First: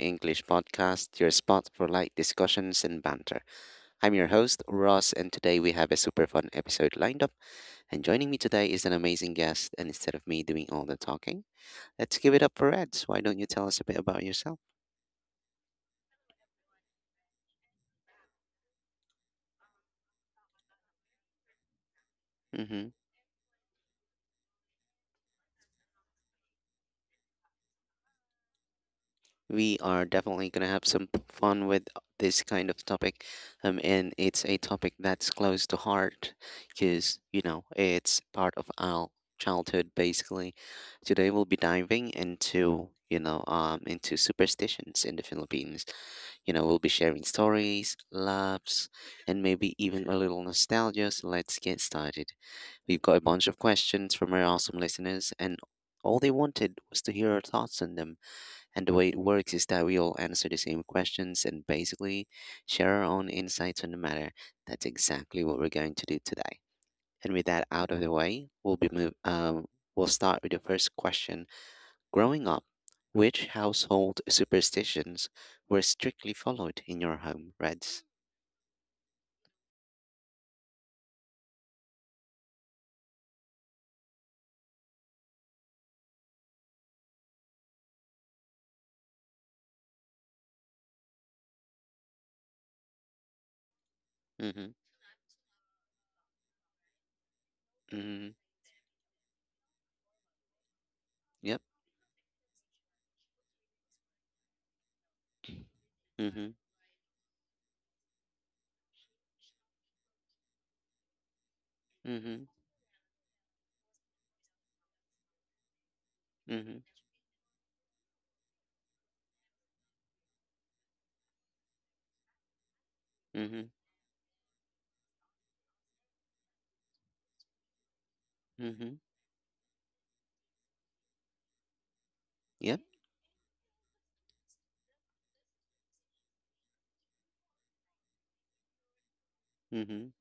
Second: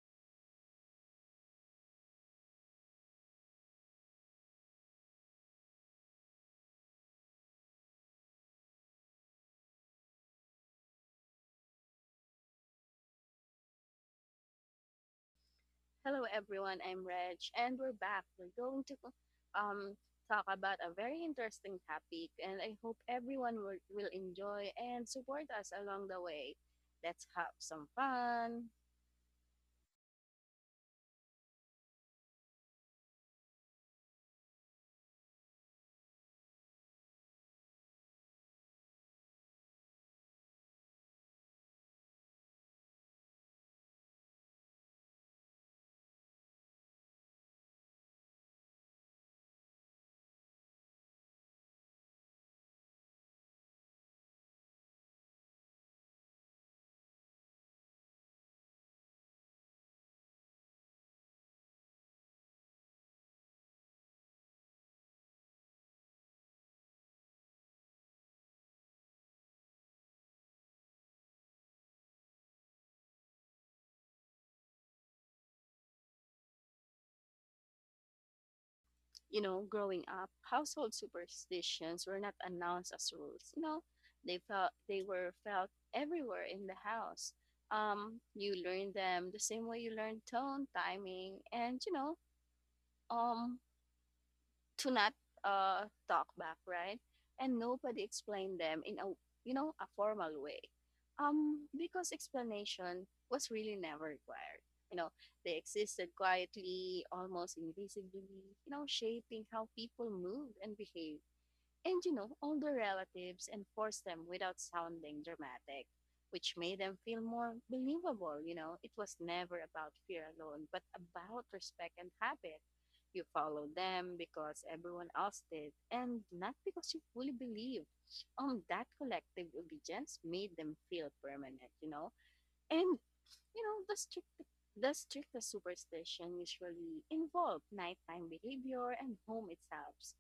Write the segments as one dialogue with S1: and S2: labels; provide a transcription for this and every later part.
S1: English Podcast, your spot for light discussions and banter. I'm your host, Ross, and today we have a super fun episode lined up. And joining me today is an amazing guest, and instead of me doing all the talking, let's give it up for Reds. Why don't you tell us a bit about yourself?
S2: Hello everyone, I'm Reg and we're back. We're going to um talk about a very interesting topic and I
S1: Mm-hmm.
S2: hope everyone will enjoy and support us along the way. Let's have some fun.
S1: We are definitely going to have some fun with this kind of topic. And it's a topic that's close to heart because, you know, it's part of our childhood basically. Today we'll be diving into, into superstitions in the Philippines. You know, we'll be sharing stories, laughs, and maybe even a little nostalgia. So let's get started. We've got a bunch of questions from our awesome listeners, and all they wanted was to hear our thoughts on them. And the way it works is that we all answer the same questions and basically share our own insights on the matter. That's exactly what we're going to do today. And with that out of the way, we'll be move. We'll start with the first question. Growing up, which household superstitions were strictly followed in your home, Reds?
S2: You know, growing up, household superstitions were not announced as rules. You know, they were felt everywhere in the house. You learn them the same way you learn tone, timing, and you know, um
S1: Mhm.
S2: to not talk back, right? And nobody
S1: Mhm.
S2: explained them in a you know a formal way,
S1: Yep.
S2: because explanation was really never required. You know, they existed
S1: Mhm.
S2: quietly, almost invisibly. You know, shaping how people moved and behaved and you know,
S1: Mhm.
S2: older relatives and forced them without sounding dramatic, which made
S1: Mhm.
S2: them feel more believable. You know, it was never about fear alone, but about respect and habit. You
S1: Mhm.
S2: followed them because everyone else did, and not because you fully believed. That
S1: Mhm.
S2: collective obedience made them feel permanent, you know.
S1: Yep.
S2: And you know, the strictest superstition usually involve nighttime behavior and home itself.
S1: Mhm.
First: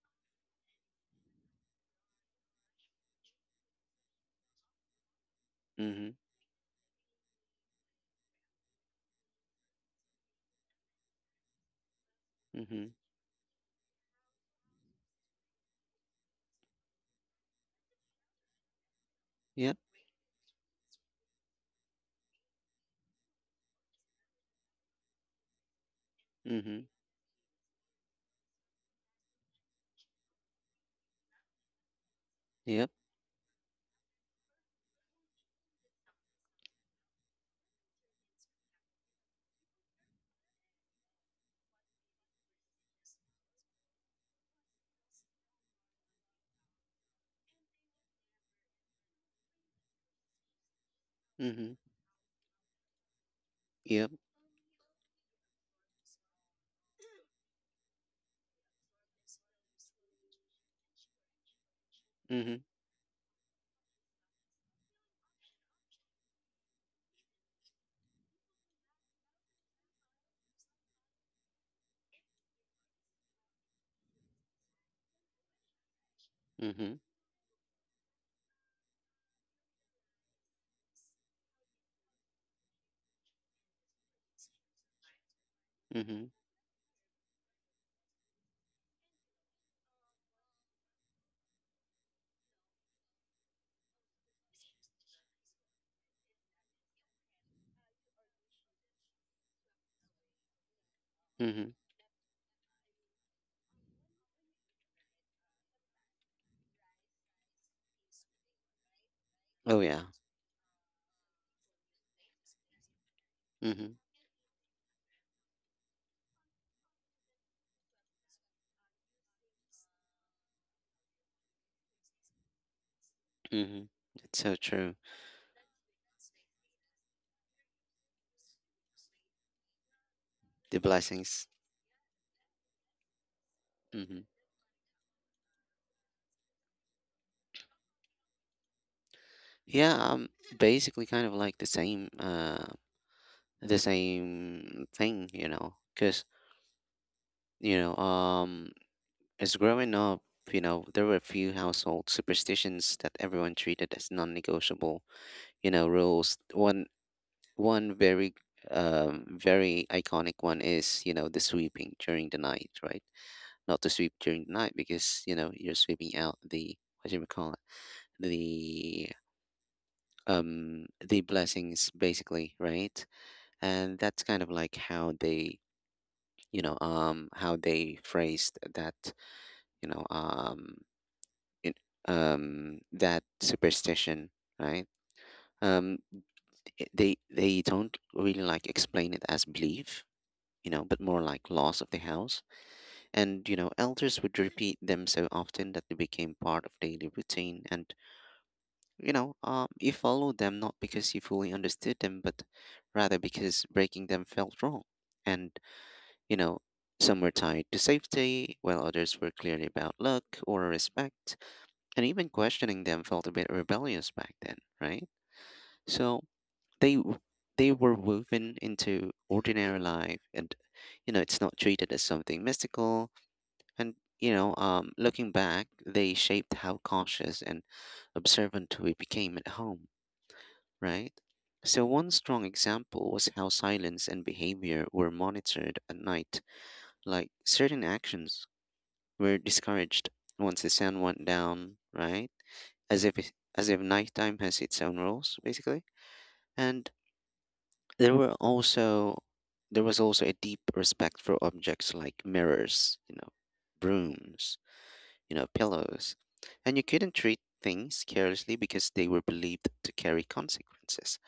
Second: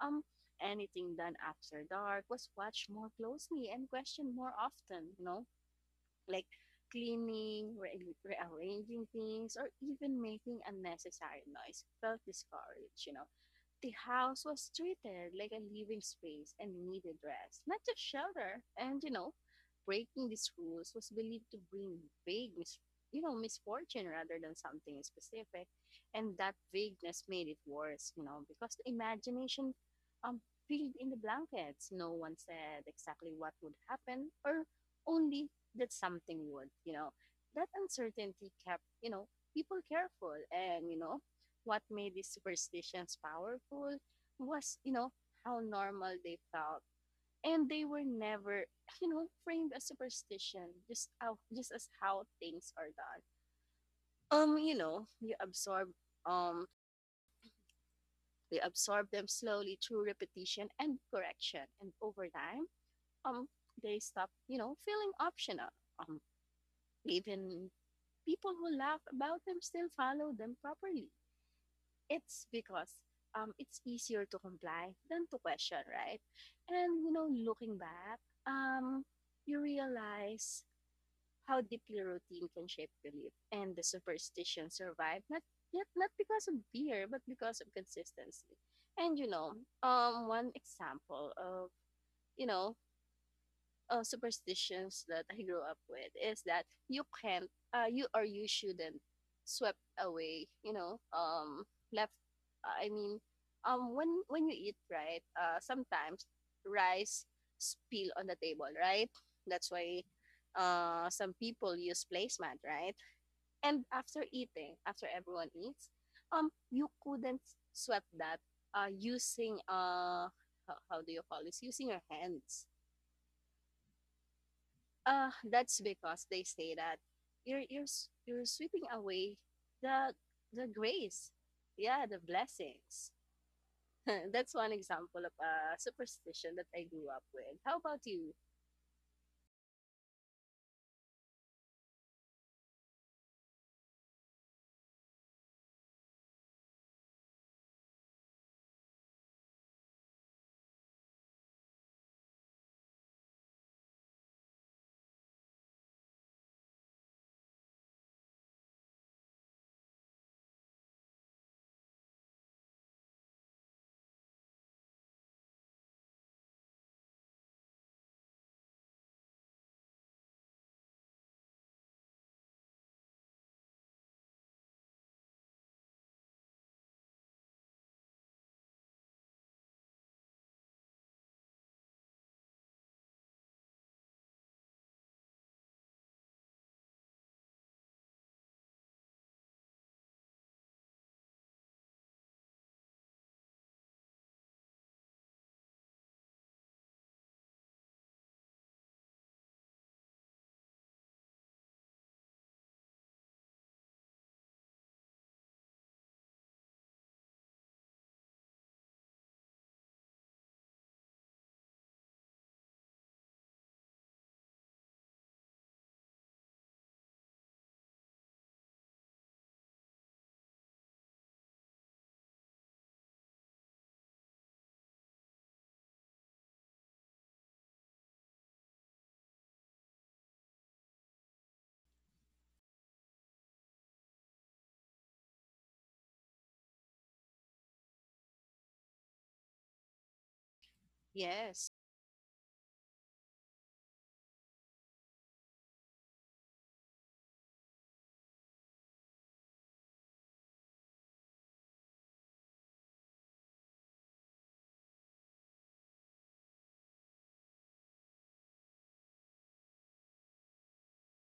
S2: Um, anything done after dark was watched more closely and questioned more often, you know,
S1: Mhm.
S2: like cleaning, rearranging things, or even making unnecessary noise felt
S1: Mhm.
S2: discouraged, you know the house was treated like a living space and needed rest, not just shelter. And you know,
S1: Yep.
S2: breaking these rules was believed to bring vague, mis- you know, misfortune rather than something specific. And that
S1: Mhm.
S2: vagueness made it worse, you know, because the imagination um filled in the blankets. No one said
S1: Yep.
S2: exactly what would happen, or only that something would, you know. That uncertainty kept, you know, people careful and you know what made these superstitions powerful was, you know, how normal they felt. And they were never, you know, framed as superstition, just
S1: Mhm.
S2: as how things are done.
S1: Yep.
S2: You know, you absorb um they absorb them slowly through repetition and correction. And over
S1: Mhm.
S2: time, um, they stop, you know, feeling optional. Um, even people who laugh about them still follow them properly. It's because it's easier to comply than to question, right?
S1: Mhm.
S2: And you know, looking back, um, you realize how deeply routine can shape belief and the superstition survived not
S1: Mhm.
S2: because of fear but because of consistency. And you know, one example of you know superstitions that I grew up with is that you can't, you shouldn't swept away, you know,
S1: Mhm.
S2: left. uh, I mean, when you eat, right? Sometimes rice spill on the table, right? That's
S1: Oh
S2: why
S1: yeah.
S2: some people use placemat, right? And
S1: Mhm.
S2: after everyone eats, you couldn't sweep that using how do you call this? Using your hands.
S1: Mhm. It's so true.
S2: That's because they say that you're sweeping away the the
S1: The
S2: grace,
S1: blessings.
S2: yeah, the blessings.
S1: hmm
S2: that's one example of a superstition that I grew up with. How about you?
S1: Yeah, basically kind of like the same thing, you know, because, you know, um, as growing up, you know, there were a few household superstitions that everyone treated as non-negotiable, you know, rules. One very, very iconic one is, you know, the sweeping during the night, right? Not to sweep during the night because, you know, you're sweeping out the, what do you call it? The the blessings basically, right? And that's kind of like how they, how they phrased that, you know um it, that superstition, right? Um th- they they don't really like explain it as belief, you know, but more like loss of the house. And you know, elders would repeat them so often that they became part of daily routine. And you know, you followed them not because you fully understood them, but rather because breaking them felt wrong. And, you know, some were tied to safety, while others were clearly about luck or respect. And even questioning them felt a bit rebellious back then, right? So they w- they were woven into ordinary life, and you know, it's not treated as something mystical. And you know, looking back, they shaped how cautious and observant we became at home, right? So, one strong example was how silence and behavior were monitored at night. Like certain actions were discouraged once the sun went
S2: Yes,
S1: down, right? As if nighttime has its own rules, basically. And there were also there was also a deep respect for objects like mirrors, you know, brooms, you know, pillows, and you couldn't treat things carelessly because they were believed to carry consequences.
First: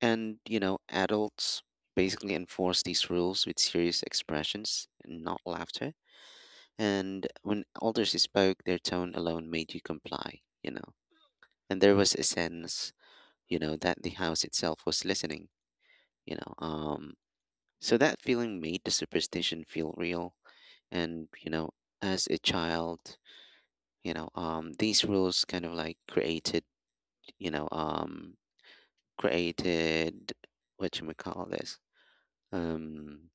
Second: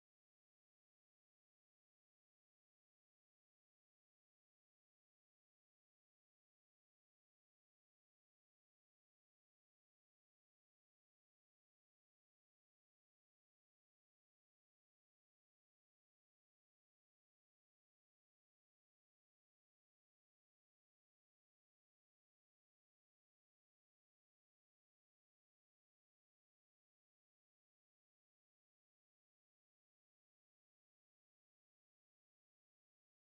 S1: And, you know, adults basically enforce these rules with serious expressions and not laughter. And when elders spoke, their tone alone made you comply, you know. And there was a sense, you know, that the house itself was listening, you know. So that feeling made the superstition feel real. And, you know, as a child, these rules kind of like you know, um, created what should we call this? Um,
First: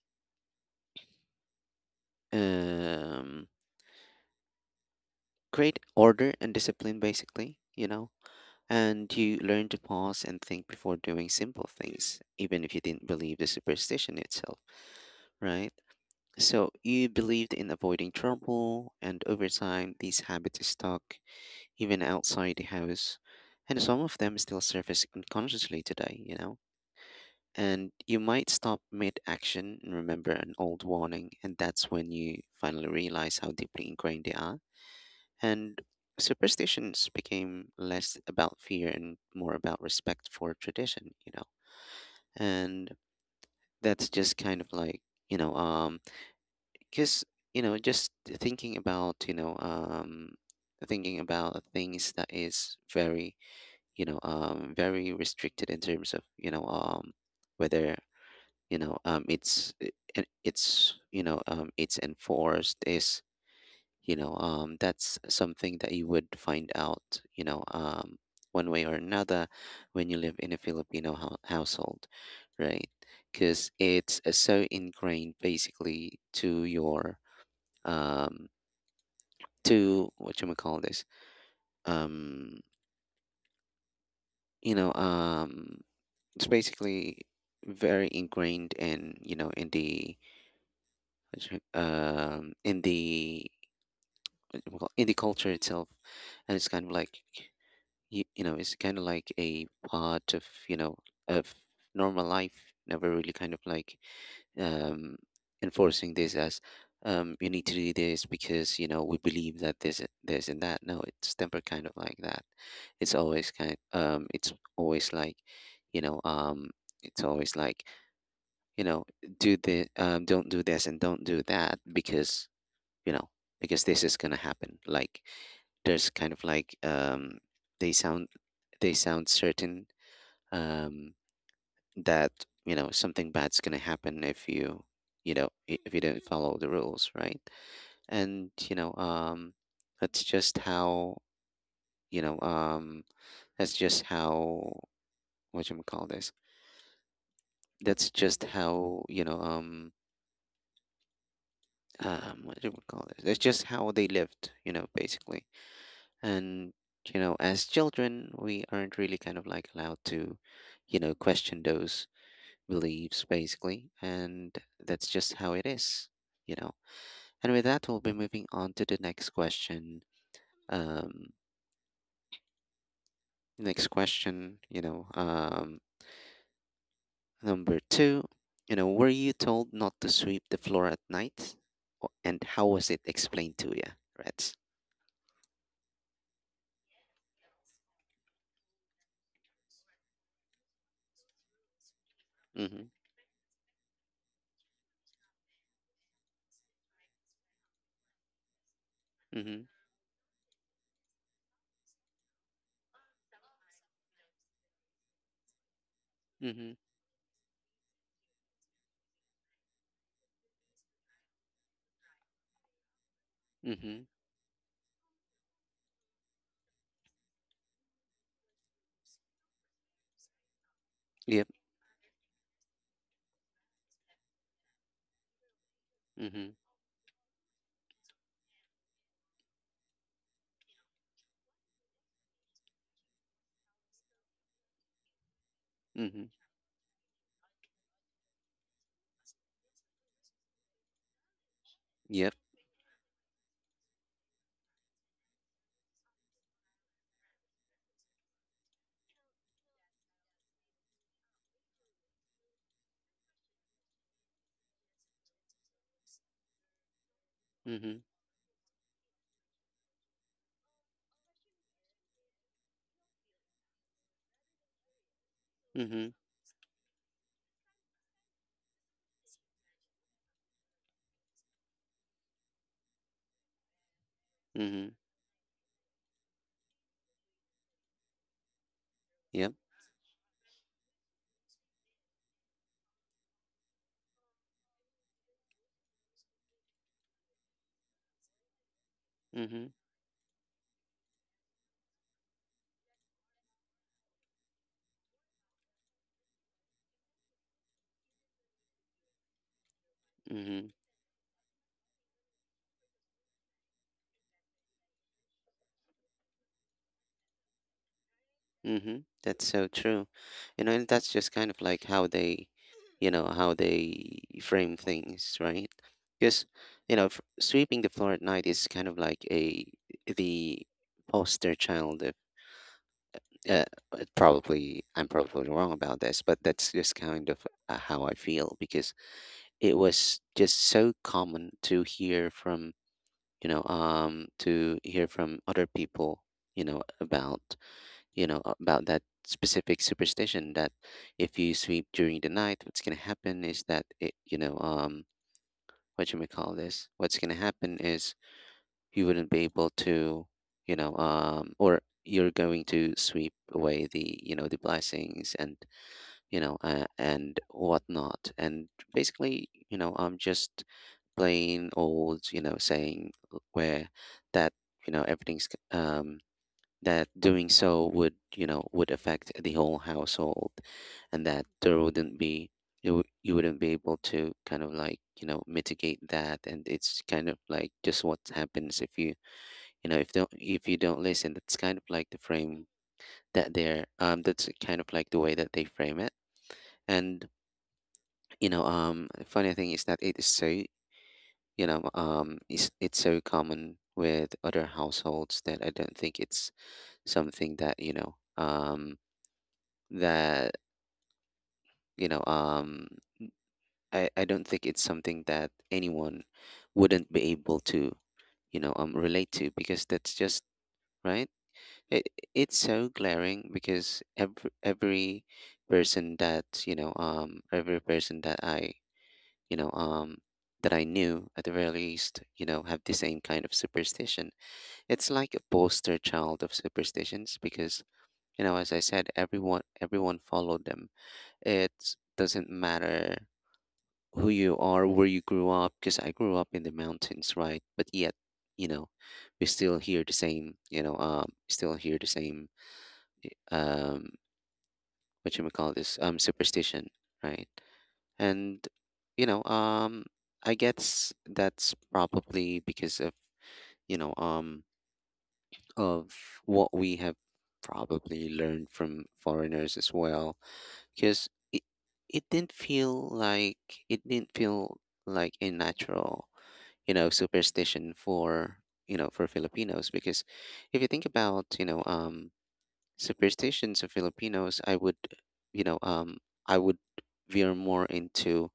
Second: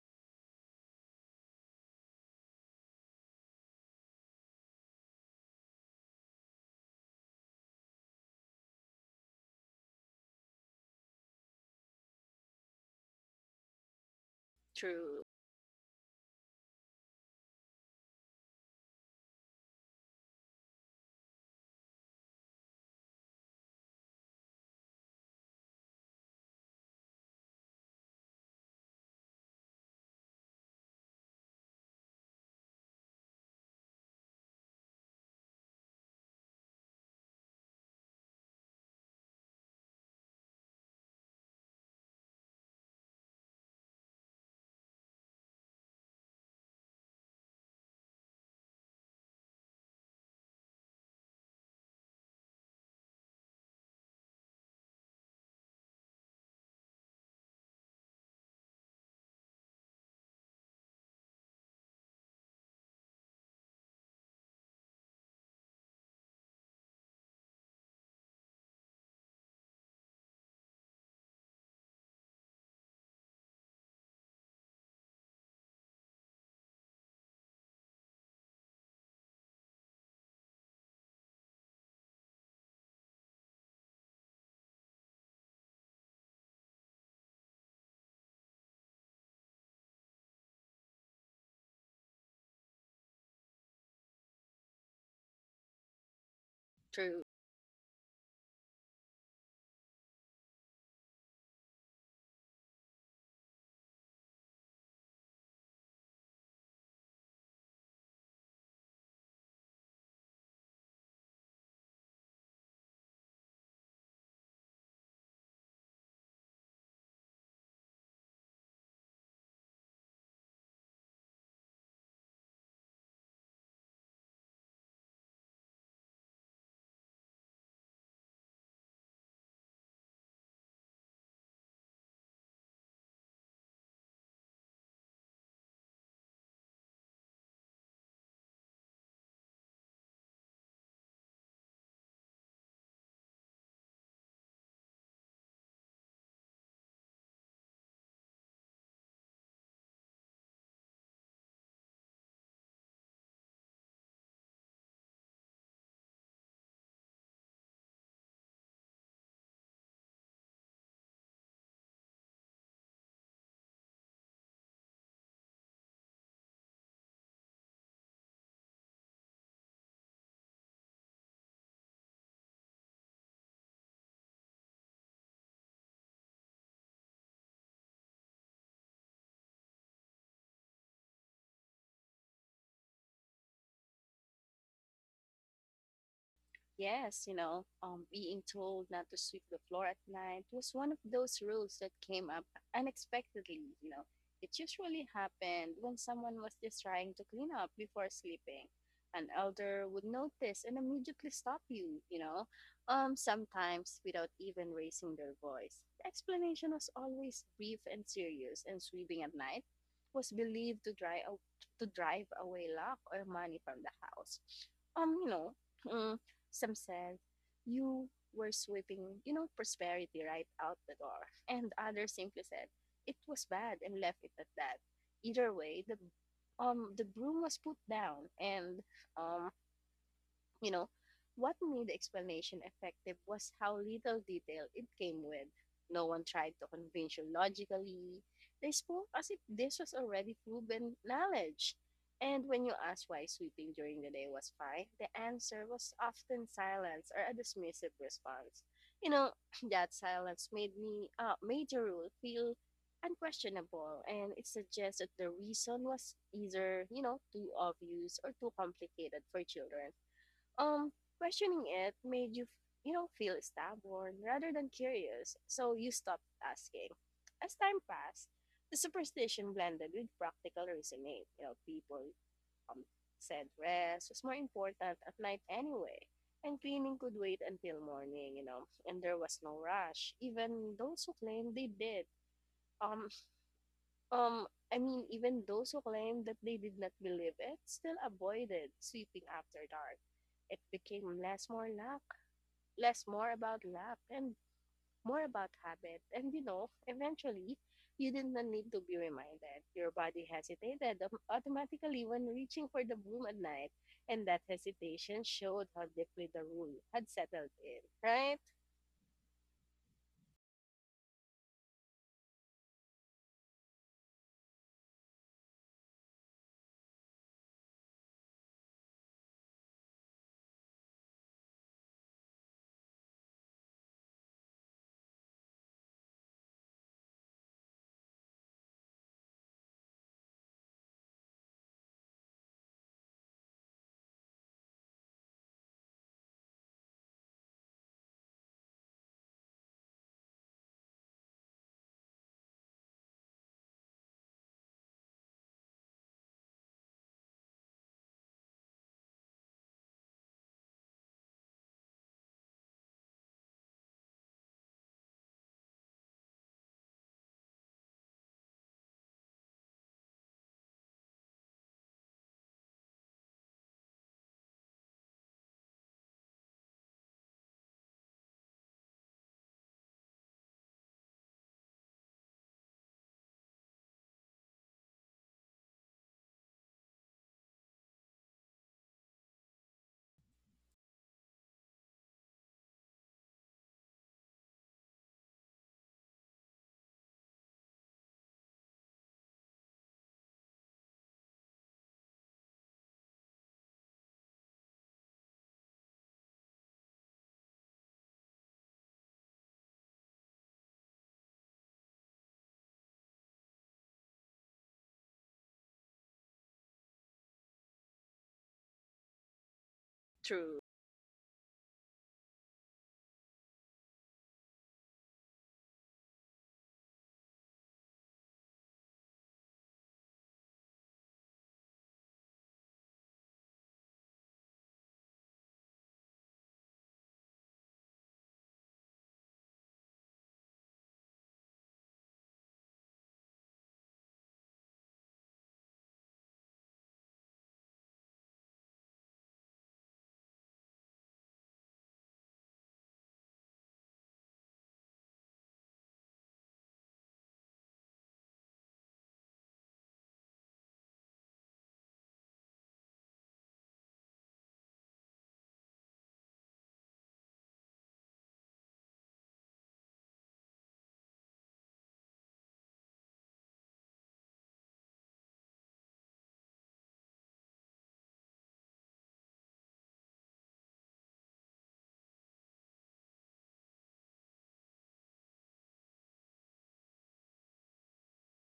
S1: um, create order and discipline, basically, you know, and you learn to pause and think before doing simple things, even if you didn't believe the superstition itself,
S2: true,
S1: right? So you believed in avoiding trouble, and over time, these habits stuck even outside the house, and some of them still surface unconsciously today, you know. And you might stop mid action and remember an old warning, and that's when you finally realize how deeply ingrained they are. And superstitions became less about fear and more about respect for tradition, you know. And that's just kind of like, you know, um, because, you know, just thinking about, you know, um, thinking about things that is very, very restricted in terms of, whether, you know, um, it's, it- it's it's enforced. Is that's something that you would find out, one way or another when you live in a household, right? Because it's so ingrained basically to your um, to what you call this, um, you know um, it's basically very ingrained in, you know, in the in the in the culture itself. And it's kind of like
S2: true.
S1: you know, it's kind of like a part of, you know, of normal life. Never really kind of like um enforcing this as you need to do this because, you know, we believe that this and that. No, it's never kind of like that. It's always like, you know um it's always like, you know, do the don't do this and don't do that because, you know, because this is gonna happen. Like, there's kind of like, they sound they sound certain, um, that, you know, something bad's gonna happen if you, if you don't follow the rules, right? And that's just how you know um, that's just how, what you call this. That's just how what do you call this? That's just how they lived, you know, basically. And, you know, as children, we aren't really kind of like allowed to, you know, question those beliefs basically. And that's just how it is, you know. And with that, we'll be moving on to the next question. Um, next question, number two, you know, were you told not to sweep the floor at night? And how was it explained to you, Reds?
S2: Yes, you know, being told not to sweep the floor at night was one of those rules that came up
S1: Mm-hmm.
S2: unexpectedly. You know, it usually happened when someone was just trying to clean up before sleeping. An
S1: Mm-hmm.
S2: elder would notice and immediately stop you, you know, sometimes without even raising their voice. The explanation
S1: Mm-hmm.
S2: was always brief and serious, and sweeping at night was believed to drive away luck or money from the
S1: Mm-hmm.
S2: house. You know, mm, Sam said, you were sweeping, you know, prosperity right out the door.
S1: Yep.
S2: And others simply said, it was bad and left it at that. Either way,
S1: Mm-hmm.
S2: the broom was put down and um you know, what made the explanation effective was how little detail it came with. No one
S1: Mm-hmm.
S2: tried to convince you logically. They spoke as if this was already proven knowledge.
S1: Yep.
S2: And when you asked why sweeping during the day was fine, the answer was often silence or a dismissive response. You know, that silence made the rule feel unquestionable and it suggests that the reason was either, you know, too
S1: Mm-hmm.
S2: obvious or too complicated for children um, questioning it made you, you know, feel stubborn rather than curious, so you
S1: Mm-hmm.
S2: stopped asking. As time passed, the superstition blended with practical reasoning. You know, people um, said rest was more
S1: Mm-hmm.
S2: important at night anyway, and cleaning could wait until morning, you know, and there was
S1: Yep.
S2: no rush, even those who claimed they did. Um, um, I mean, even those who claimed that they did not believe it still avoided sweeping after
S1: Mm-hmm.
S2: dark. It became less more about luck, and more about habit. And you know, eventually, you did not need to be reminded. Your body
S1: Mm-hmm.
S2: hesitated automatically when reaching for the broom at night, and that hesitation showed how deeply the rule had settled in. Right?
S1: Mm-hmm. That's so true. You know, and that's just kind of like how they, you know, how they frame things, right? Because, you know, sweeping the floor at night is kind of like a, the poster child of, uh, probably, I'm probably wrong about this, but that's just kind of how I feel because it was just so common to hear from, to hear from other people, you know, about. You know, about that specific superstition that if you sweep during the night, what's gonna happen is that it, what you may call this, what's gonna happen is you wouldn't be able to, or you're going to sweep away the, you know, the blessings and, you know, and whatnot, and basically, you know, I'm just plain old, you know, saying where that, you know, everything's that doing so would, you know, would affect the whole household and that there wouldn't be you wouldn't be able to kind of like, you know, mitigate that. And it's kind of like just what happens if you, you know, if you don't listen. That's kind of like the frame that's kind of like the way that they frame it. And you know, funny thing is that it is so, it's so common with other households that I don't think it's something that that you know um I don't think it's something that anyone wouldn't be able to, relate to, because that's just
S2: True.
S1: right. it, it's so glaring because every person that, every person that I you know um that I knew, at the very least, you know, have the same kind of superstition. It's like a poster child of superstitions because, you know, as I said, everyone followed them. It doesn't matter who you are, where you grew up, because I grew up in the mountains, right? But yet, you know, we still hear the same, you know, still hear the same, eh, um, what you may call this, superstition, right? And you know, um, I guess that's probably because you know, um, of what we have probably learned from foreigners as well, because it didn't feel like it didn't feel a natural superstition for Filipinos. Because if you think about superstitions of Filipinos, you know um I would veer more into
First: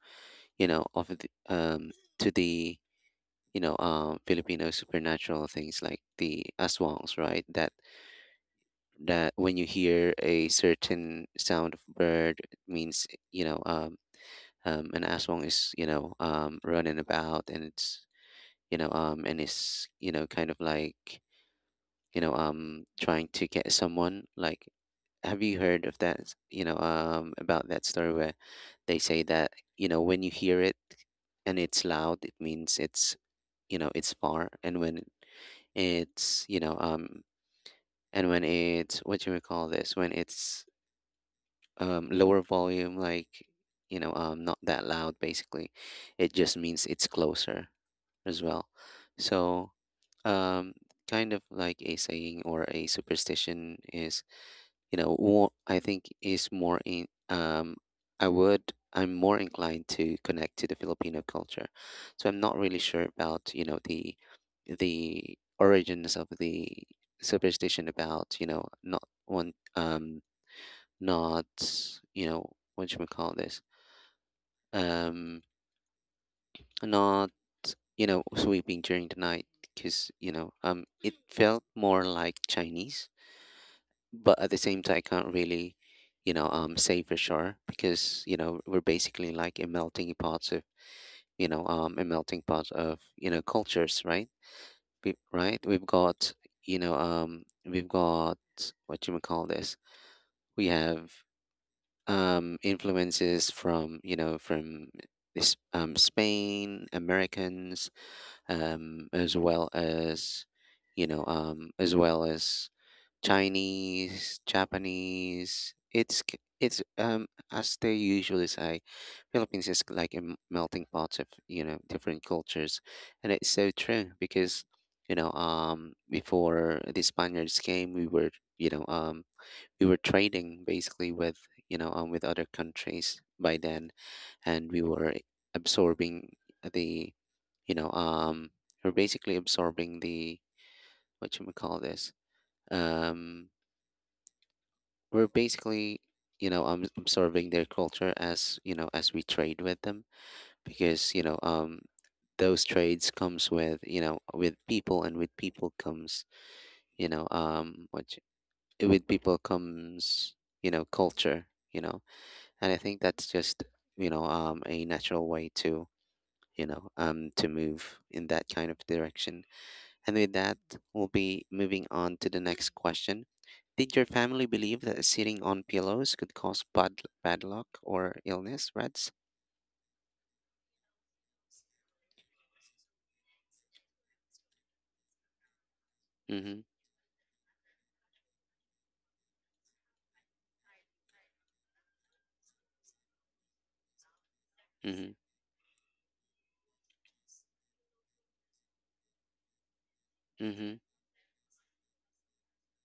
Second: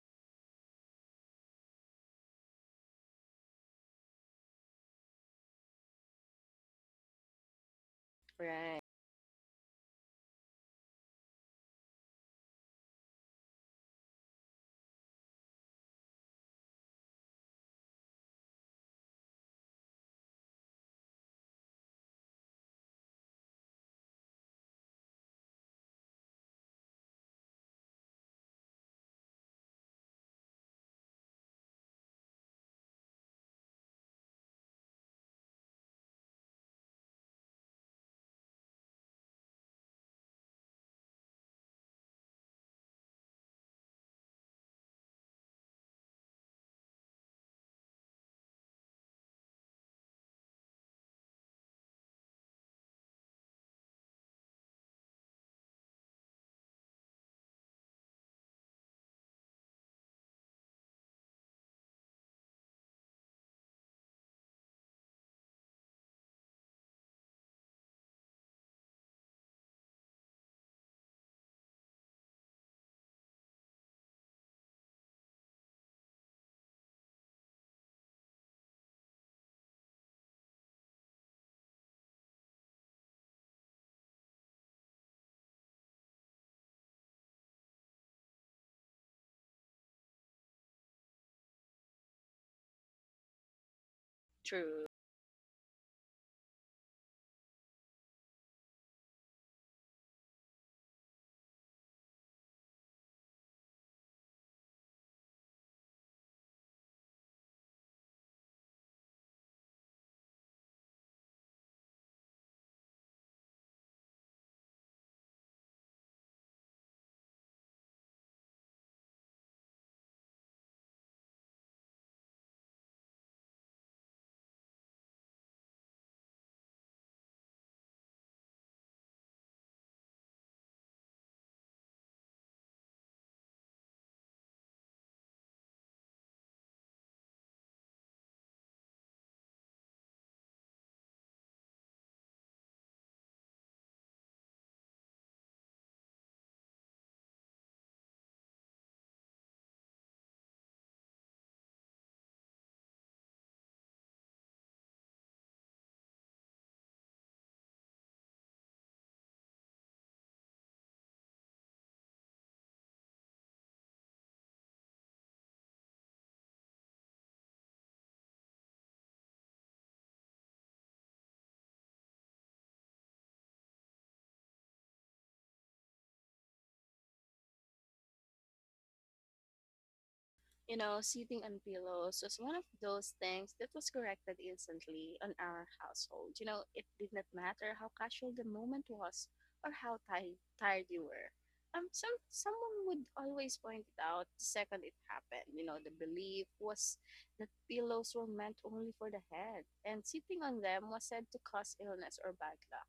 S1: you know of the, um to the Filipino supernatural things like the aswangs, right? that
S2: Right.
S1: that when you hear a certain sound of bird, it means you know um an aswang is, running about, and it's, you know, and is, kind of like, trying to get someone. Like, have you heard of that? About that story where they say that, when you hear it and it's loud, it means it's far. It's, you know, um, and when it's, what do you call this? When it's, lower volume, like, not that loud, basically. It just means it's closer as well. So, um kind of like a saying or a superstition is, more. I think is more in I would I'm more inclined to connect to the Filipino culture. So I'm not really sure about the origins of the superstition about you know not one not you know what should we call this, um not sweeping during the night, because it felt more like Chinese. But at the same time, I can't really, say for sure, because you know we're basically like a melting pot of, a melting pot of cultures, right?
S2: True.
S1: Right, we've got, we've got, what you may call this, we have, influences from, from this Spain, Americans, as well as, as well as Chinese, Japanese. It's, as they usually say, Philippines is like a melting pot of different cultures. And it's so true because, before the Spaniards came, we were, you know um we were trading basically with, with other countries by then. And we were absorbing the, you know um we're basically absorbing the, what you would call this, um we're basically you know absorbing their culture, as you know as we trade with them, because those trades comes with, with people. And with people comes, you know um what with people comes culture, you know. And I think that's just, a natural way to, to move in that kind of direction. And with that, we'll be moving on to the next question. Did your family believe that sitting on pillows could cause bad luck or illness, Reds?
S2: You know, sitting on pillows was one of those things that was corrected instantly on our household. You know,
S1: Mm-hmm,
S2: it did not matter how casual the moment was or how tired you were. Someone would always point it out the second it
S1: mm-hmm,
S2: happened. You know, the belief was that pillows were meant only for the head, and sitting on
S1: mm-hmm,
S2: them was said to cause illness or bad luck.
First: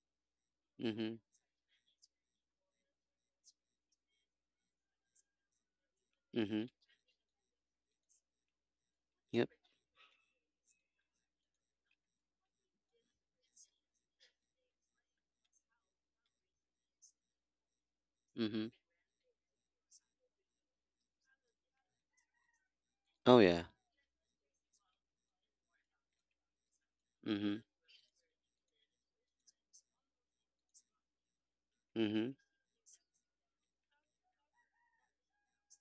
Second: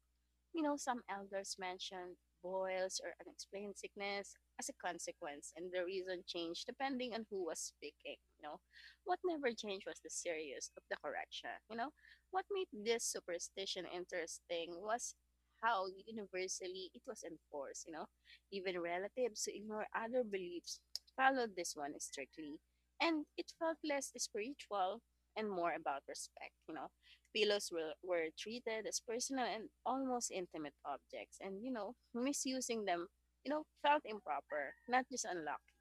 S2: You know, some
S1: mm-hmm,
S2: elders mentioned boils or unexplained sickness as a consequence, and the reason
S1: mm-hmm,
S2: changed depending on who was speaking. You know, what
S1: yep,
S2: never changed was the serious of the correction. You know, what made this superstition interesting was how universally it was enforced. You know,
S1: mm-hmm.
S2: even relatives who ignore other beliefs followed this one strictly, and
S1: Oh,
S2: it
S1: yeah.
S2: felt less spiritual and more about respect. You know,
S1: Mm-hmm,
S2: pillows were treated as personal and almost intimate objects, and you know,
S1: mm-hmm,
S2: misusing them, you know, felt improper, not just unlucky.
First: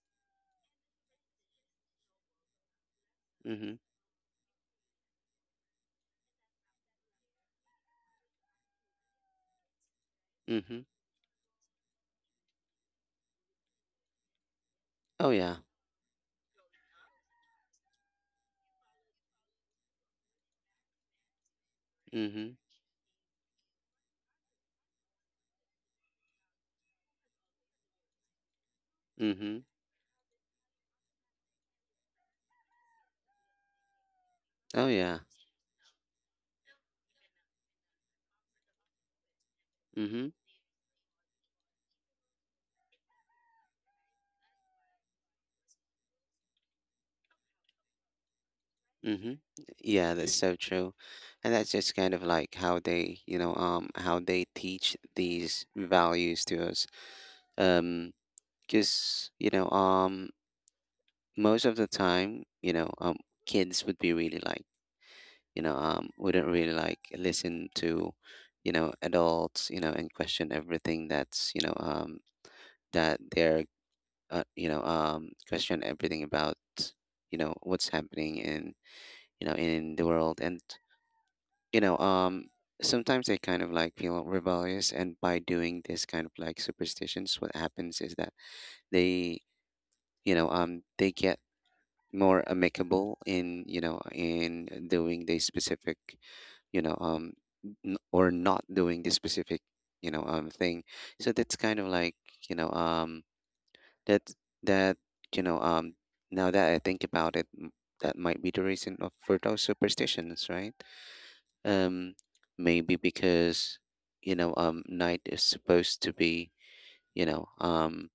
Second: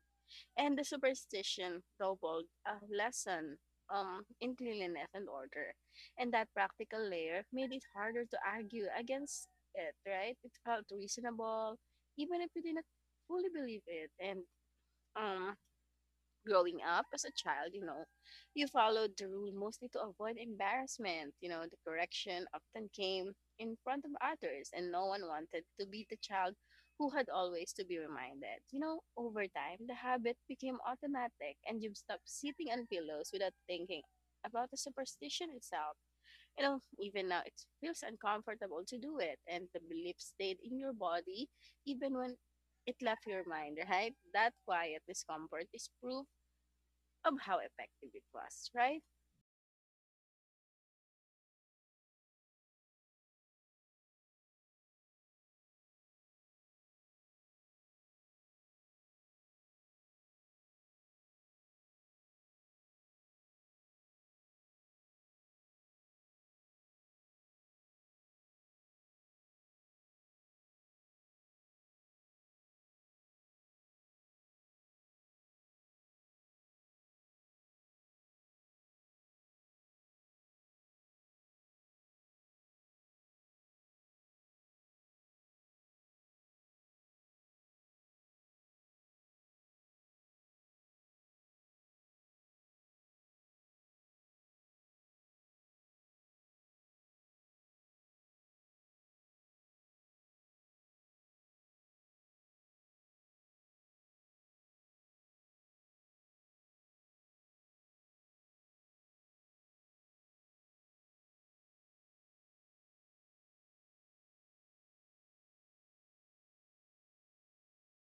S2: And the superstition doubled a lesson
S1: mm-hmm,
S2: in cleanliness and order, and that practical layer made it harder to argue against it, right? It
S1: mm-hmm.
S2: felt reasonable, even if you didn't fully believe it, and
S1: Oh,
S2: um,
S1: yeah.
S2: growing up as a child, you know, you followed the rule mostly to avoid embarrassment. You know, the correction
S1: Mm-hmm,
S2: often came in front of others, and no one wanted to be the child who had always to be reminded. You know, over
S1: mm-hmm.
S2: time, the habit became automatic, and you stopped sitting on pillows without thinking about the
S1: Oh, yeah.
S2: superstition itself. You know, even now, it feels uncomfortable to do it, and the belief
S1: Mm-hmm,
S2: stayed in your body even when it left your mind, right? That quiet discomfort is proof of how effective it was, right?
S1: mm-hmm. Yeah, that's so true. And that's just kind of like how they teach these values to us. Um, because most of the time, kids would be really like, wouldn't really like listen to adults, you know, and question everything that's, that they're, question everything about what's happening in, in the world. And you know um sometimes they kind of like feel rebellious, and by doing this kind of like superstitions, what happens is that they, they get more amicable in, in doing the specific, you know um or not doing the specific, thing. So that's kind of like, you know um that that, you know um now that I think about it, that might be the reason of for those superstitions, right? um maybe because, you know night is supposed to be you know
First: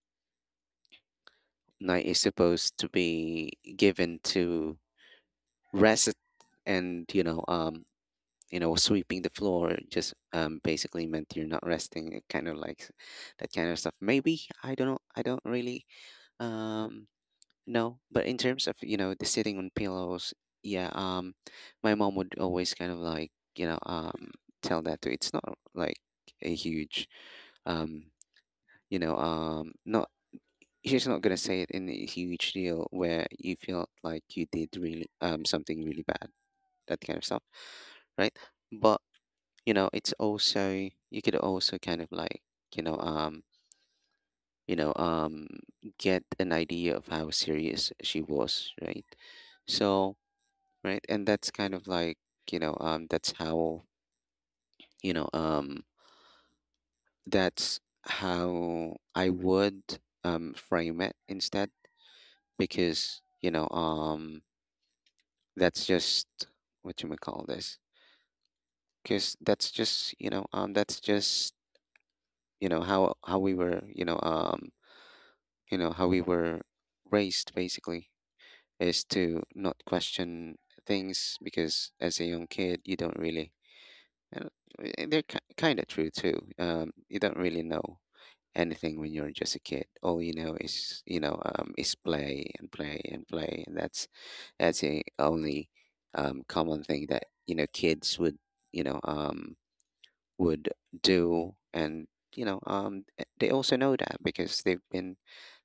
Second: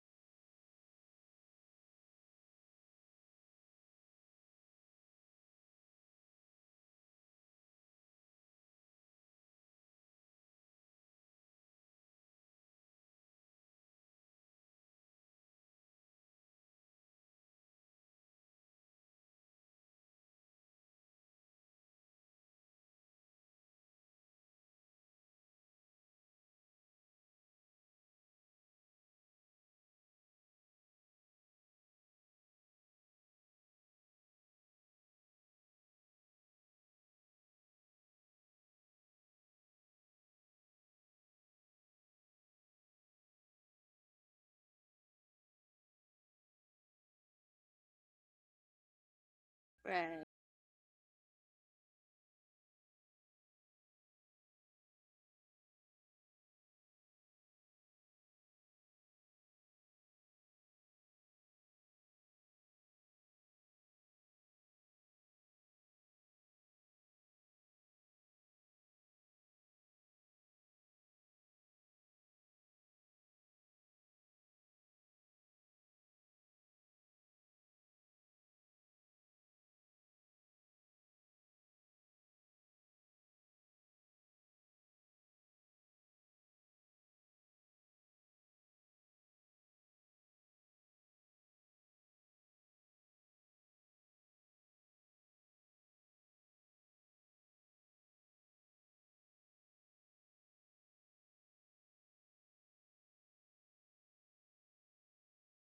S1: night is supposed to be given to rest. And, you know, sweeping the floor just, basically meant you're not resting. It kind of like that kind of stuff. Maybe I don't know. I don't really, um, know. But in terms of the sitting on pillows, yeah. My mom would always kind of like, tell that to. It's not like a huge, um, not. She's not gonna say it in a huge deal where you feel like you did really, something really bad, that kind of stuff, right? But you know, it's also, you could also kind of like, you know um you know um get an idea of how serious she was, right? So
S2: Right.
S1: right, and that's kind of like, that's how, you know um that's how I would, frame it instead. Because, that's just what you may call this. Because that's just, that's just how we were, you know how we were raised, basically. Is to not question things, because as a young kid you don't really. And, they're kind of true too. You don't really know anything when you're just a kid. All you know is, is play and play and play. And that's the only, common thing that kids would, you know um, would do. And, they also know that because they've been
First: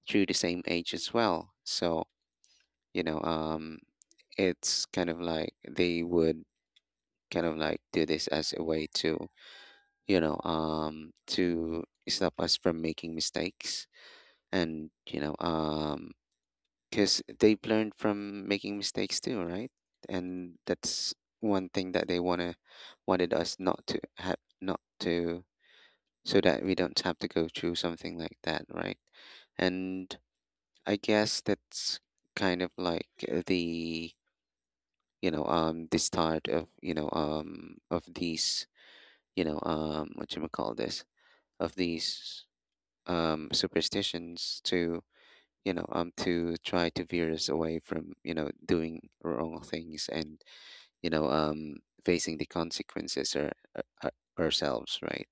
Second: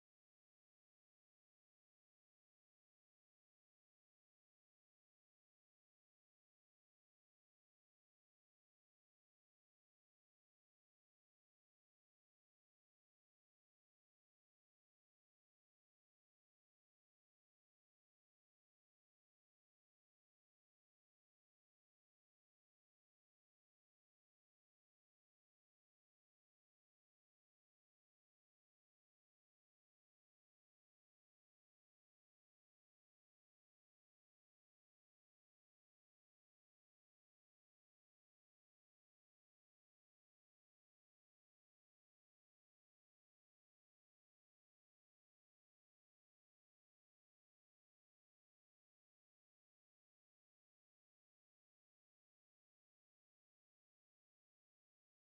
S1: through the same age as well. So, you know um it's kind of like they would kind of like do this as a way to, to stop us from making mistakes. And, because they've learned from making mistakes too, right? And that's one thing that they want to, wanted us not to have, not to, so that we don't have to go through something like that, right? And I guess that's kind of like, the, the start of, of these, what you call this, of these, superstitions to, to try to veer us away from doing wrong things. And, you know um facing the consequences or, ourselves, right?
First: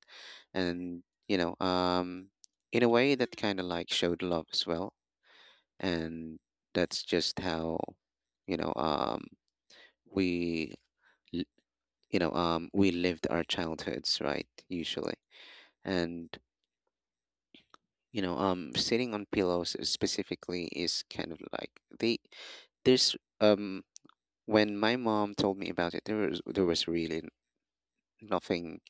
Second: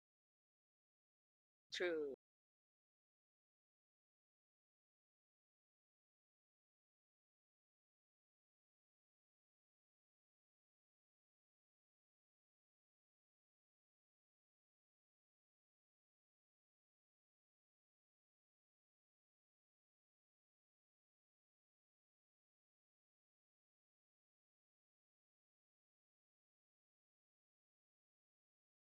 S1: And, you know
S2: True.
S1: um in a way that kind of like showed love as well. And that's just how, you know we l- you know we lived our childhoods, right, usually. And, sitting on pillows specifically is kind of like the, there's, um when my mom told me about it, there was really nothing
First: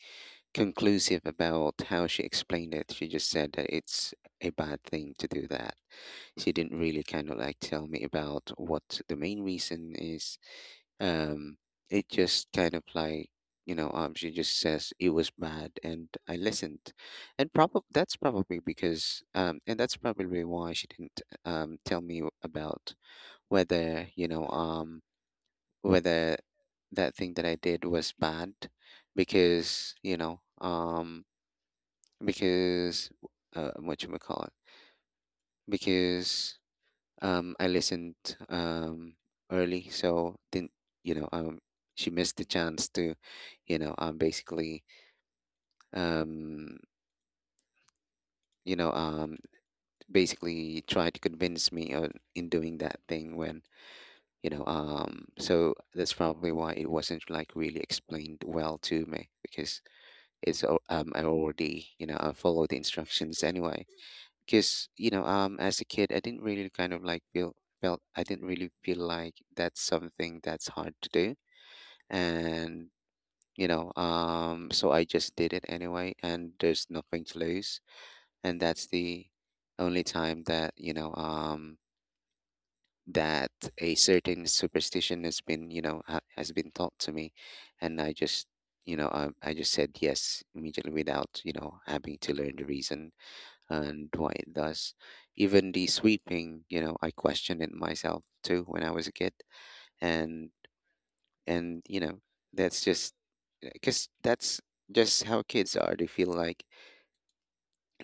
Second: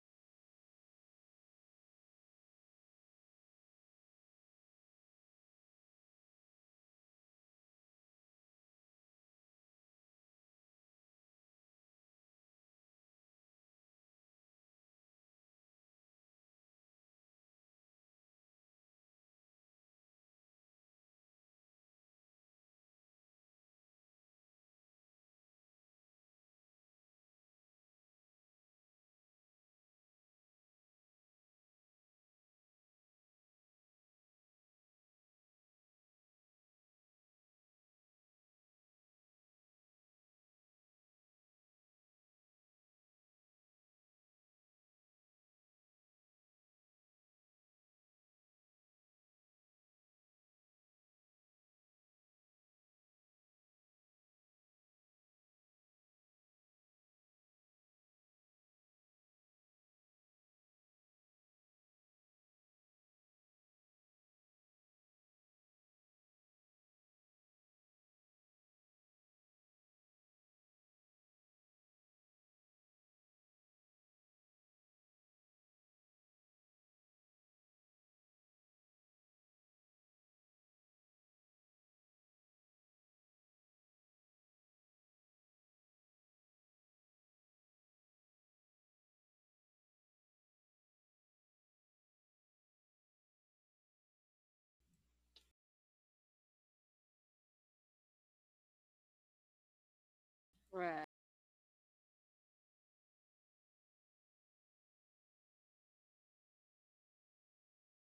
S1: conclusive about how she explained it. She just said that it's a bad thing to do that. She didn't really kind of like tell me about what the main reason is. Um, it just kind of like, she just says it was bad, and I listened. And probably that's probably because, and that's probably why she didn't, tell me about whether, whether that thing that I did was bad. Because, because, what you call it because, I listened, um early, so didn't, you know um she missed the chance to, basically, um you know um basically try to convince me on in doing that thing when, so that's probably why it wasn't like really explained well to me. Because I already, I follow the instructions anyway. Because, as a kid, I didn't really kind of like feel felt I didn't really feel like that's something that's hard to do. And, so I just did it anyway, and there's nothing to lose. And that's the only time that, that a certain superstition has been, has been taught to me. And I just, I just said yes immediately without having to learn the reason and why thus. Even the sweeping, you know, I questioned it myself too when I was a kid. And,
S2: Right.
S1: you know, that's just because that's just how kids are. They feel like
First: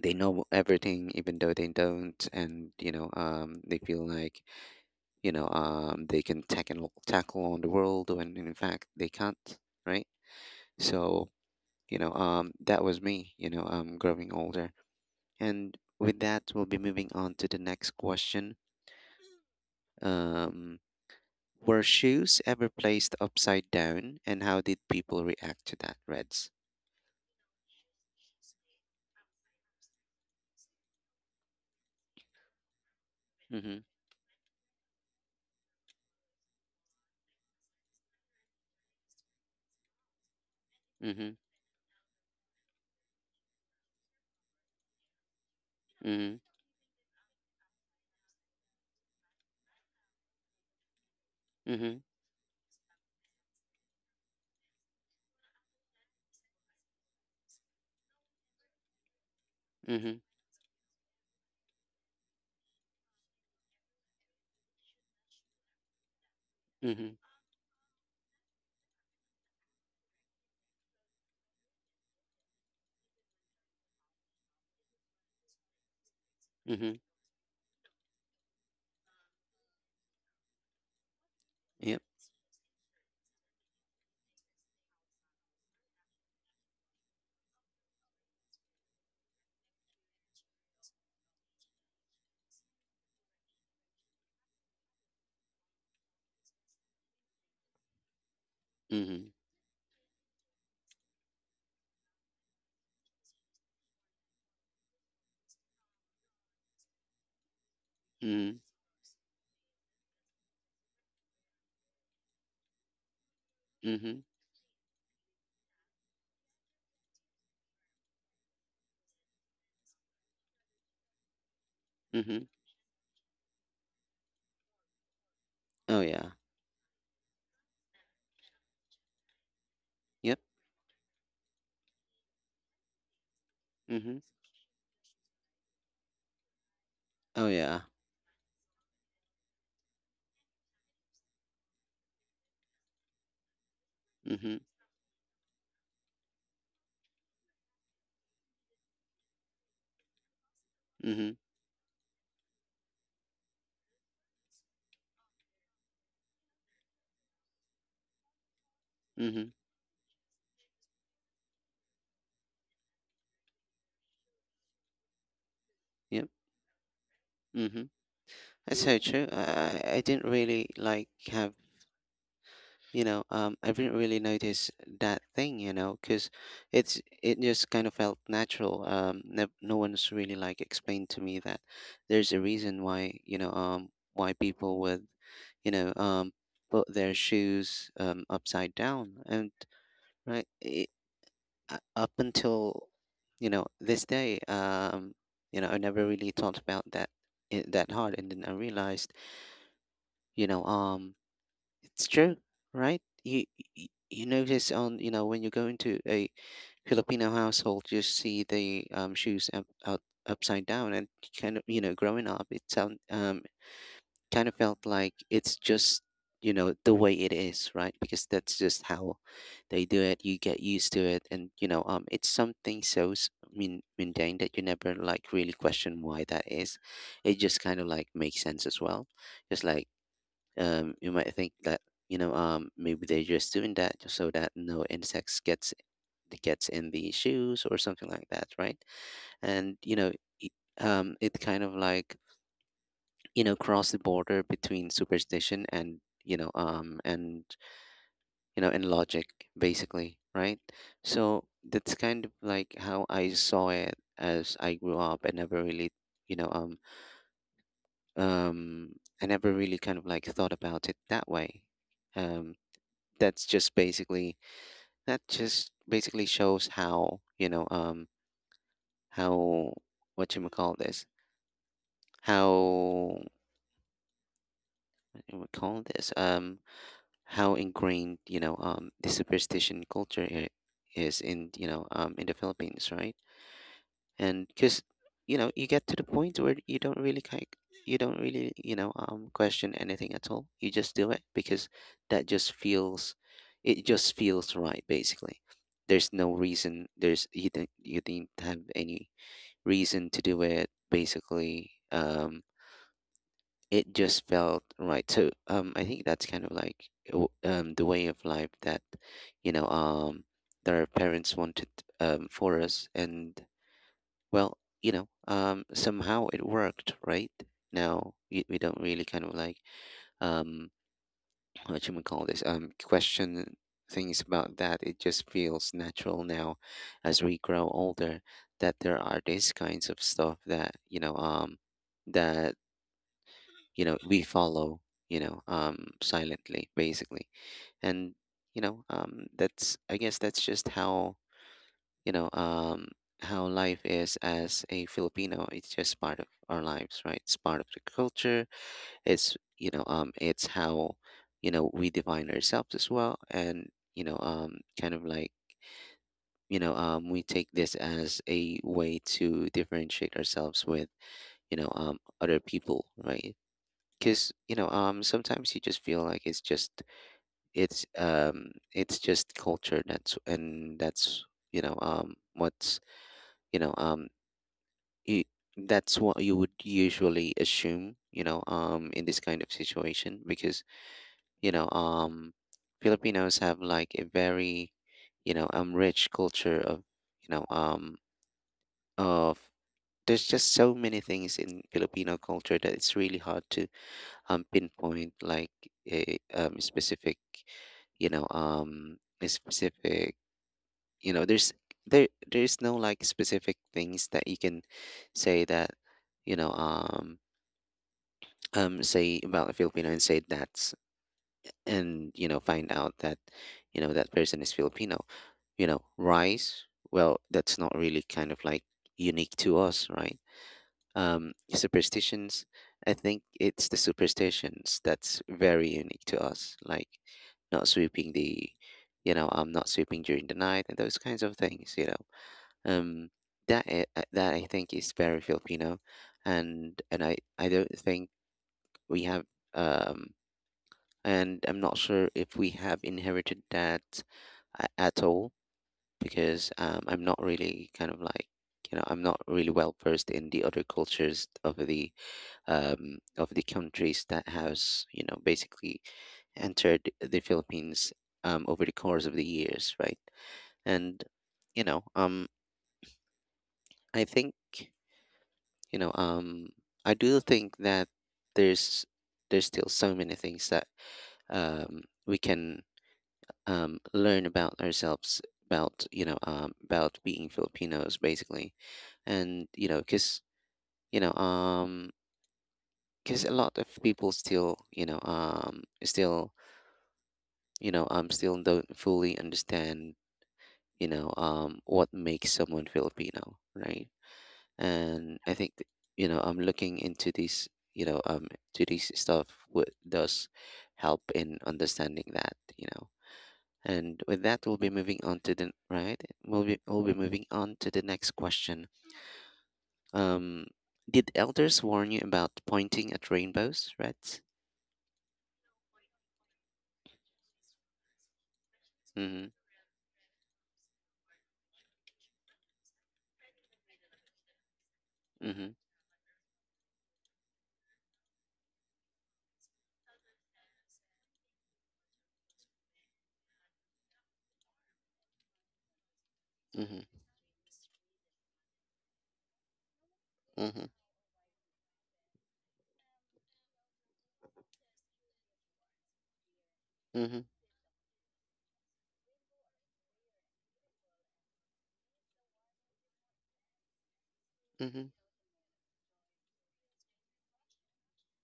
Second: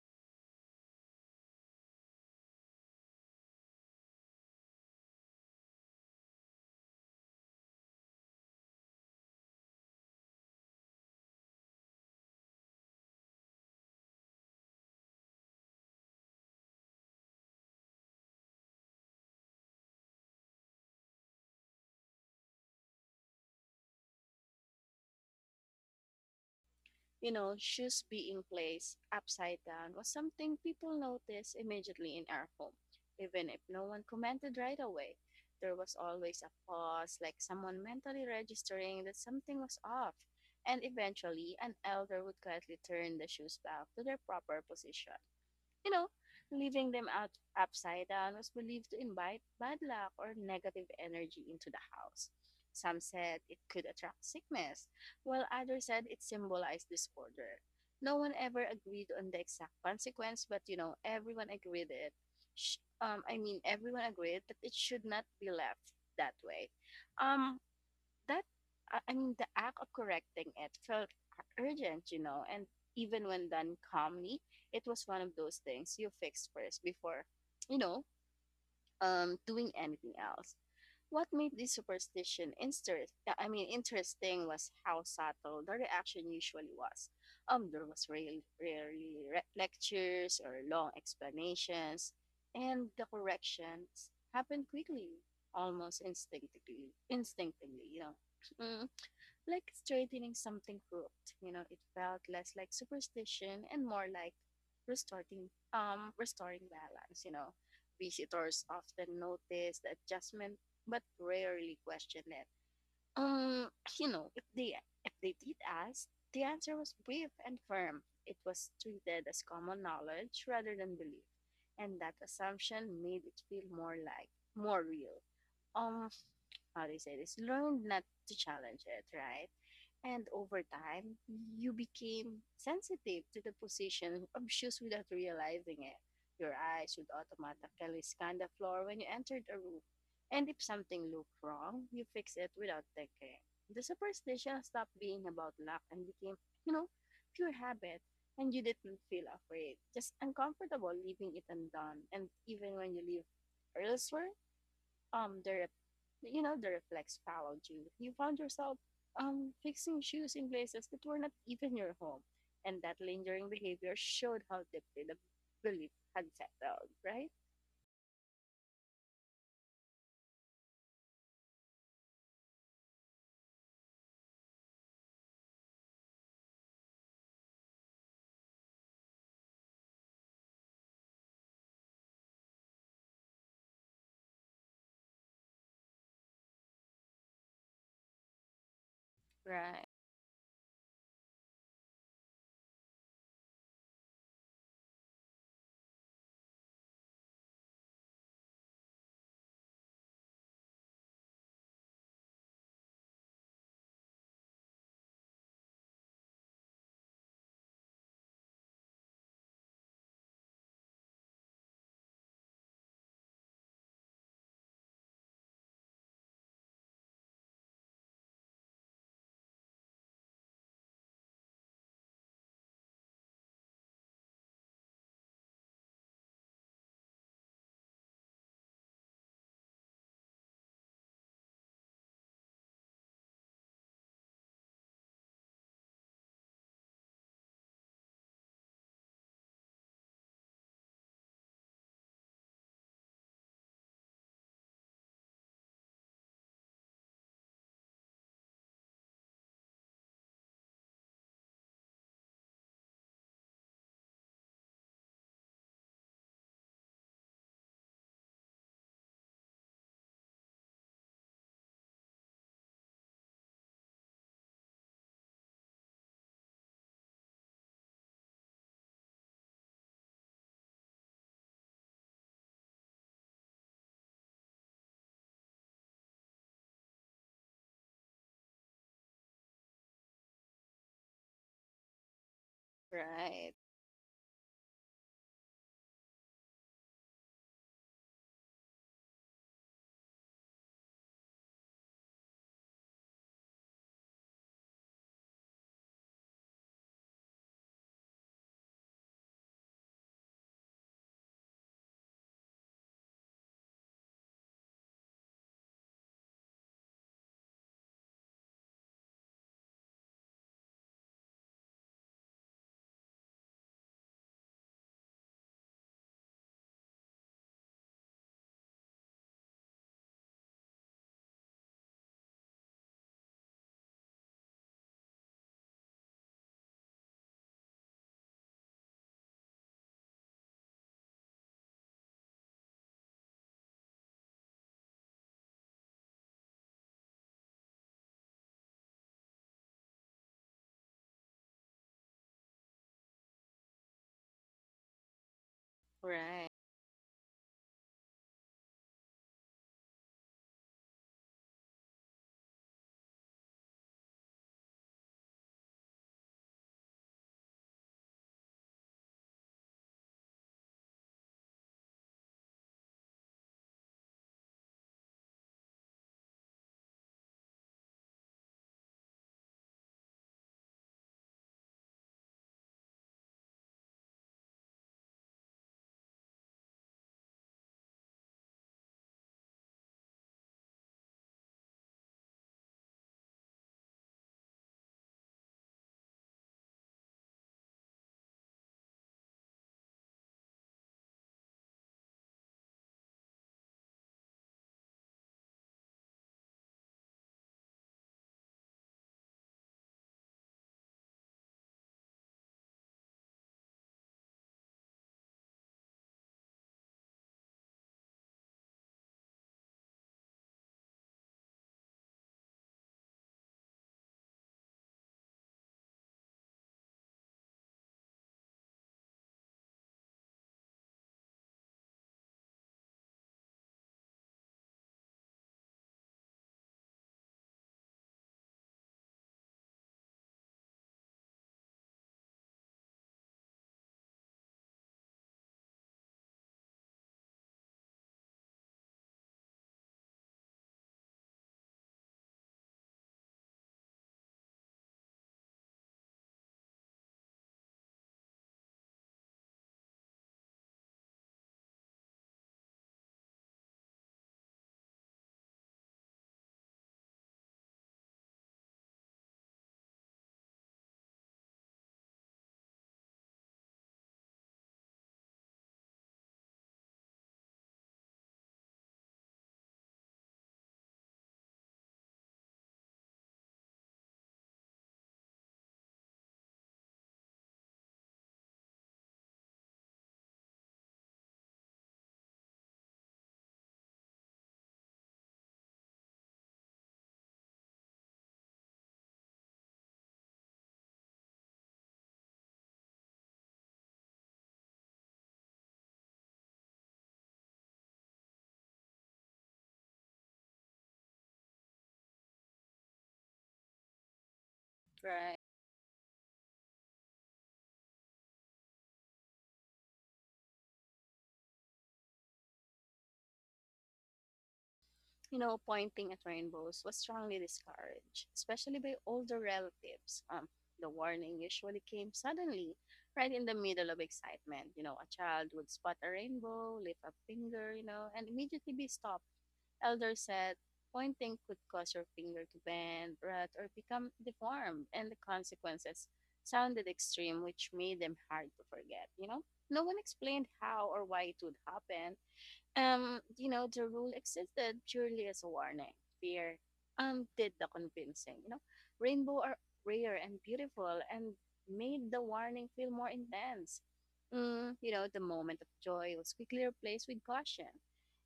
S1: they know everything even though they don't. And they feel like, they can tackle on the world when in fact they can't, right? So, that was me, growing older. And with that, we'll be moving on to the next question. Um, were shoes ever placed upside down, and how did people react to that, Reds?
S2: You know, shoes being placed upside down was something people noticed immediately in our home. Even if
S1: Mm-hmm.
S2: no one commented right away, there was always a pause, like someone mentally registering that something was off. And
S1: Mm-hmm.
S2: eventually, an elder would quietly turn the shoes back to their proper position. You know,
S1: Mm-hmm.
S2: leaving them out upside down was believed to invite bad luck or negative energy into the
S1: Mm-hmm.
S2: house. Some said it could attract sickness, while others said it symbolized disorder. No one ever agreed on the exact
S1: Mm-hmm.
S2: consequence, but you know, everyone agreed it. Everyone agreed that it should not be left that way.
S1: Mm-hmm.
S2: Um, that I mean the act of correcting it felt urgent, you know, and even when done calmly, it was one of those things you fix first
S1: Hmm.
S2: before, you know, doing anything else. What made this
S1: Yep.
S2: superstition interesting was how subtle the reaction usually was. There was lectures or long explanations, and the corrections happened quickly, instinctively, you know. Mm,
S1: Mm-hmm.
S2: like straightening something crooked. You know, it felt less like superstition and more like restoring restoring balance, you know.
S1: Mm-hmm.
S2: Visitors often notice the adjustment but rarely question it. Um, you
S1: Mm-hmm.
S2: know, if they did ask, the answer was brief and firm. It was treated as common knowledge rather than belief, and that
S1: Hmm.
S2: assumption made it feel more real.
S1: Oh
S2: Um,
S1: yeah.
S2: how do you say this? Learned not to challenge it, right? And
S1: Yep.
S2: over time, you became sensitive to the
S1: Mm-hmm.
S2: position of without realizing it. Your eyes would
S1: Oh yeah.
S2: automatically scan the floor when you entered a room. And if something looked wrong, you fix it without thinking. The
S1: Mm-hmm.
S2: superstition stopped being about luck and became, you know, pure habit. And you didn't feel afraid, just uncomfortable leaving
S1: Mm-hmm.
S2: it undone. And even when you leave elsewhere, you know the reflex followed you. You found yourself
S1: Mm-hmm.
S2: fixing shoes in places that were not even your home, and that lingering behavior showed how deeply the belief had
S1: Yep.
S2: settled. Right,
S1: Mm-hmm. That's so true. I didn't really like have, I didn't really notice that thing, you know, because it just kind of felt natural. Um, no, no one's really like explained to me that there's a reason why, why people would, you know um put their shoes, upside down. And
S2: right,
S1: right it, up until this day, I never really thought about that it, that hard. And then I realized, you know um it's true, right? You notice on when you go into a Filipino household, you see the shoes up, out upside down, and kind of growing up, it sound kind of felt like it's just the way it is, right? Because that's just how they do it. You get used to it, and it's something so mundane that you never like really question why that is. It just kind of like makes sense as well. Just like you might think that maybe they're just doing that just so that no insects gets in the shoes or something like that, right? And it, it kind of like cross the border between superstition and and and logic basically, right? So that's kind of like how I saw it as I grew up. I never really you know um um I never really kind of like thought about it that way. Um, that's just basically that just basically shows how how what you may call this how what you would call this, how ingrained the superstition culture is in in the Philippines, right?
S2: right,
S1: And because you get to the point where you don't really question anything at all. You just do it because that just feels it just feels right basically. There's no reason, there's, you didn't have any reason to do it basically. It just felt right. So I think that's kind of like the way of life that you know um that our parents wanted for us. And well, somehow it worked, right? Now we don't really kind of like um, what you would call this, question things about that. It just feels natural now, as we grow older, that there are these kinds of stuff that that we follow, silently, basically. And that's, I guess that's just how you know, um, how life is as a Filipino. It's just part of
S2: right,
S1: our lives, right? It's part of the culture. It's it's how we define ourselves as well. And kind of like we take this as a way to differentiate ourselves with other people, right? Because sometimes you just feel like it's just it's just culture. That's what's you know um you, that's what you would usually assume, in this kind of situation. Because you know, um, Filipinos have like a very, rich culture of, you know, um, of there's just so many things in Filipino culture that it's really hard to pinpoint like a specific, a specific, you know, there's there there's no like specific things that you can say that you know um say about a Filipino and say that's, and find out that that person is Filipino. You know, rice, well, that's not really kind of like unique to us, right? Superstitions, I think it's the superstitions that's very unique to us, like not sweeping the, I'm not sweeping during the night, and those kinds of things, you know. Um that I think is very Filipino. And I don't think we have, um and I'm not sure if we have inherited that at all, because I'm not really kind of like I'm not really well versed in the other cultures of the, of the countries that has basically entered the Philippines over the course of the years, right? And you know um, I think you know um, I do think that there's there's still so many things that, we can, learn about ourselves, about about being Filipinos, basically. And because you know, um, because a lot of people still, still, still don't fully understand, what makes someone Filipino, right? And I think I'm looking into this, you know, um, to this stuff would does help in understanding that, you know. And with that, we'll be moving on to
S2: right.
S1: the right. We'll be moving on to the next question. Um, did elders warn you about pointing at rainbows, right?
S2: You know, pointing at rainbows was strongly discouraged, especially by
S1: Mm-hmm.
S2: older relatives. The warning usually came suddenly, right in the middle of excitement. You know, a child
S1: Mm-hmm.
S2: would spot a rainbow, lift a finger, you know, and immediately be stopped. Elder said pointing could cause your finger to bend, rot, or become deformed, and the consequences sounded
S1: Mm-hmm.
S2: extreme, which made them hard to forget. You know, no one explained
S1: Mm-hmm.
S2: how or why it would happen. You know, the rule existed purely as a warning. Fear
S1: Mm-hmm.
S2: did the convincing, you know. Rainbow are rare and beautiful and made the warning feel more intense. Mm,
S1: Mm-hmm.
S2: you know, the moment of joy was quickly replaced with caution.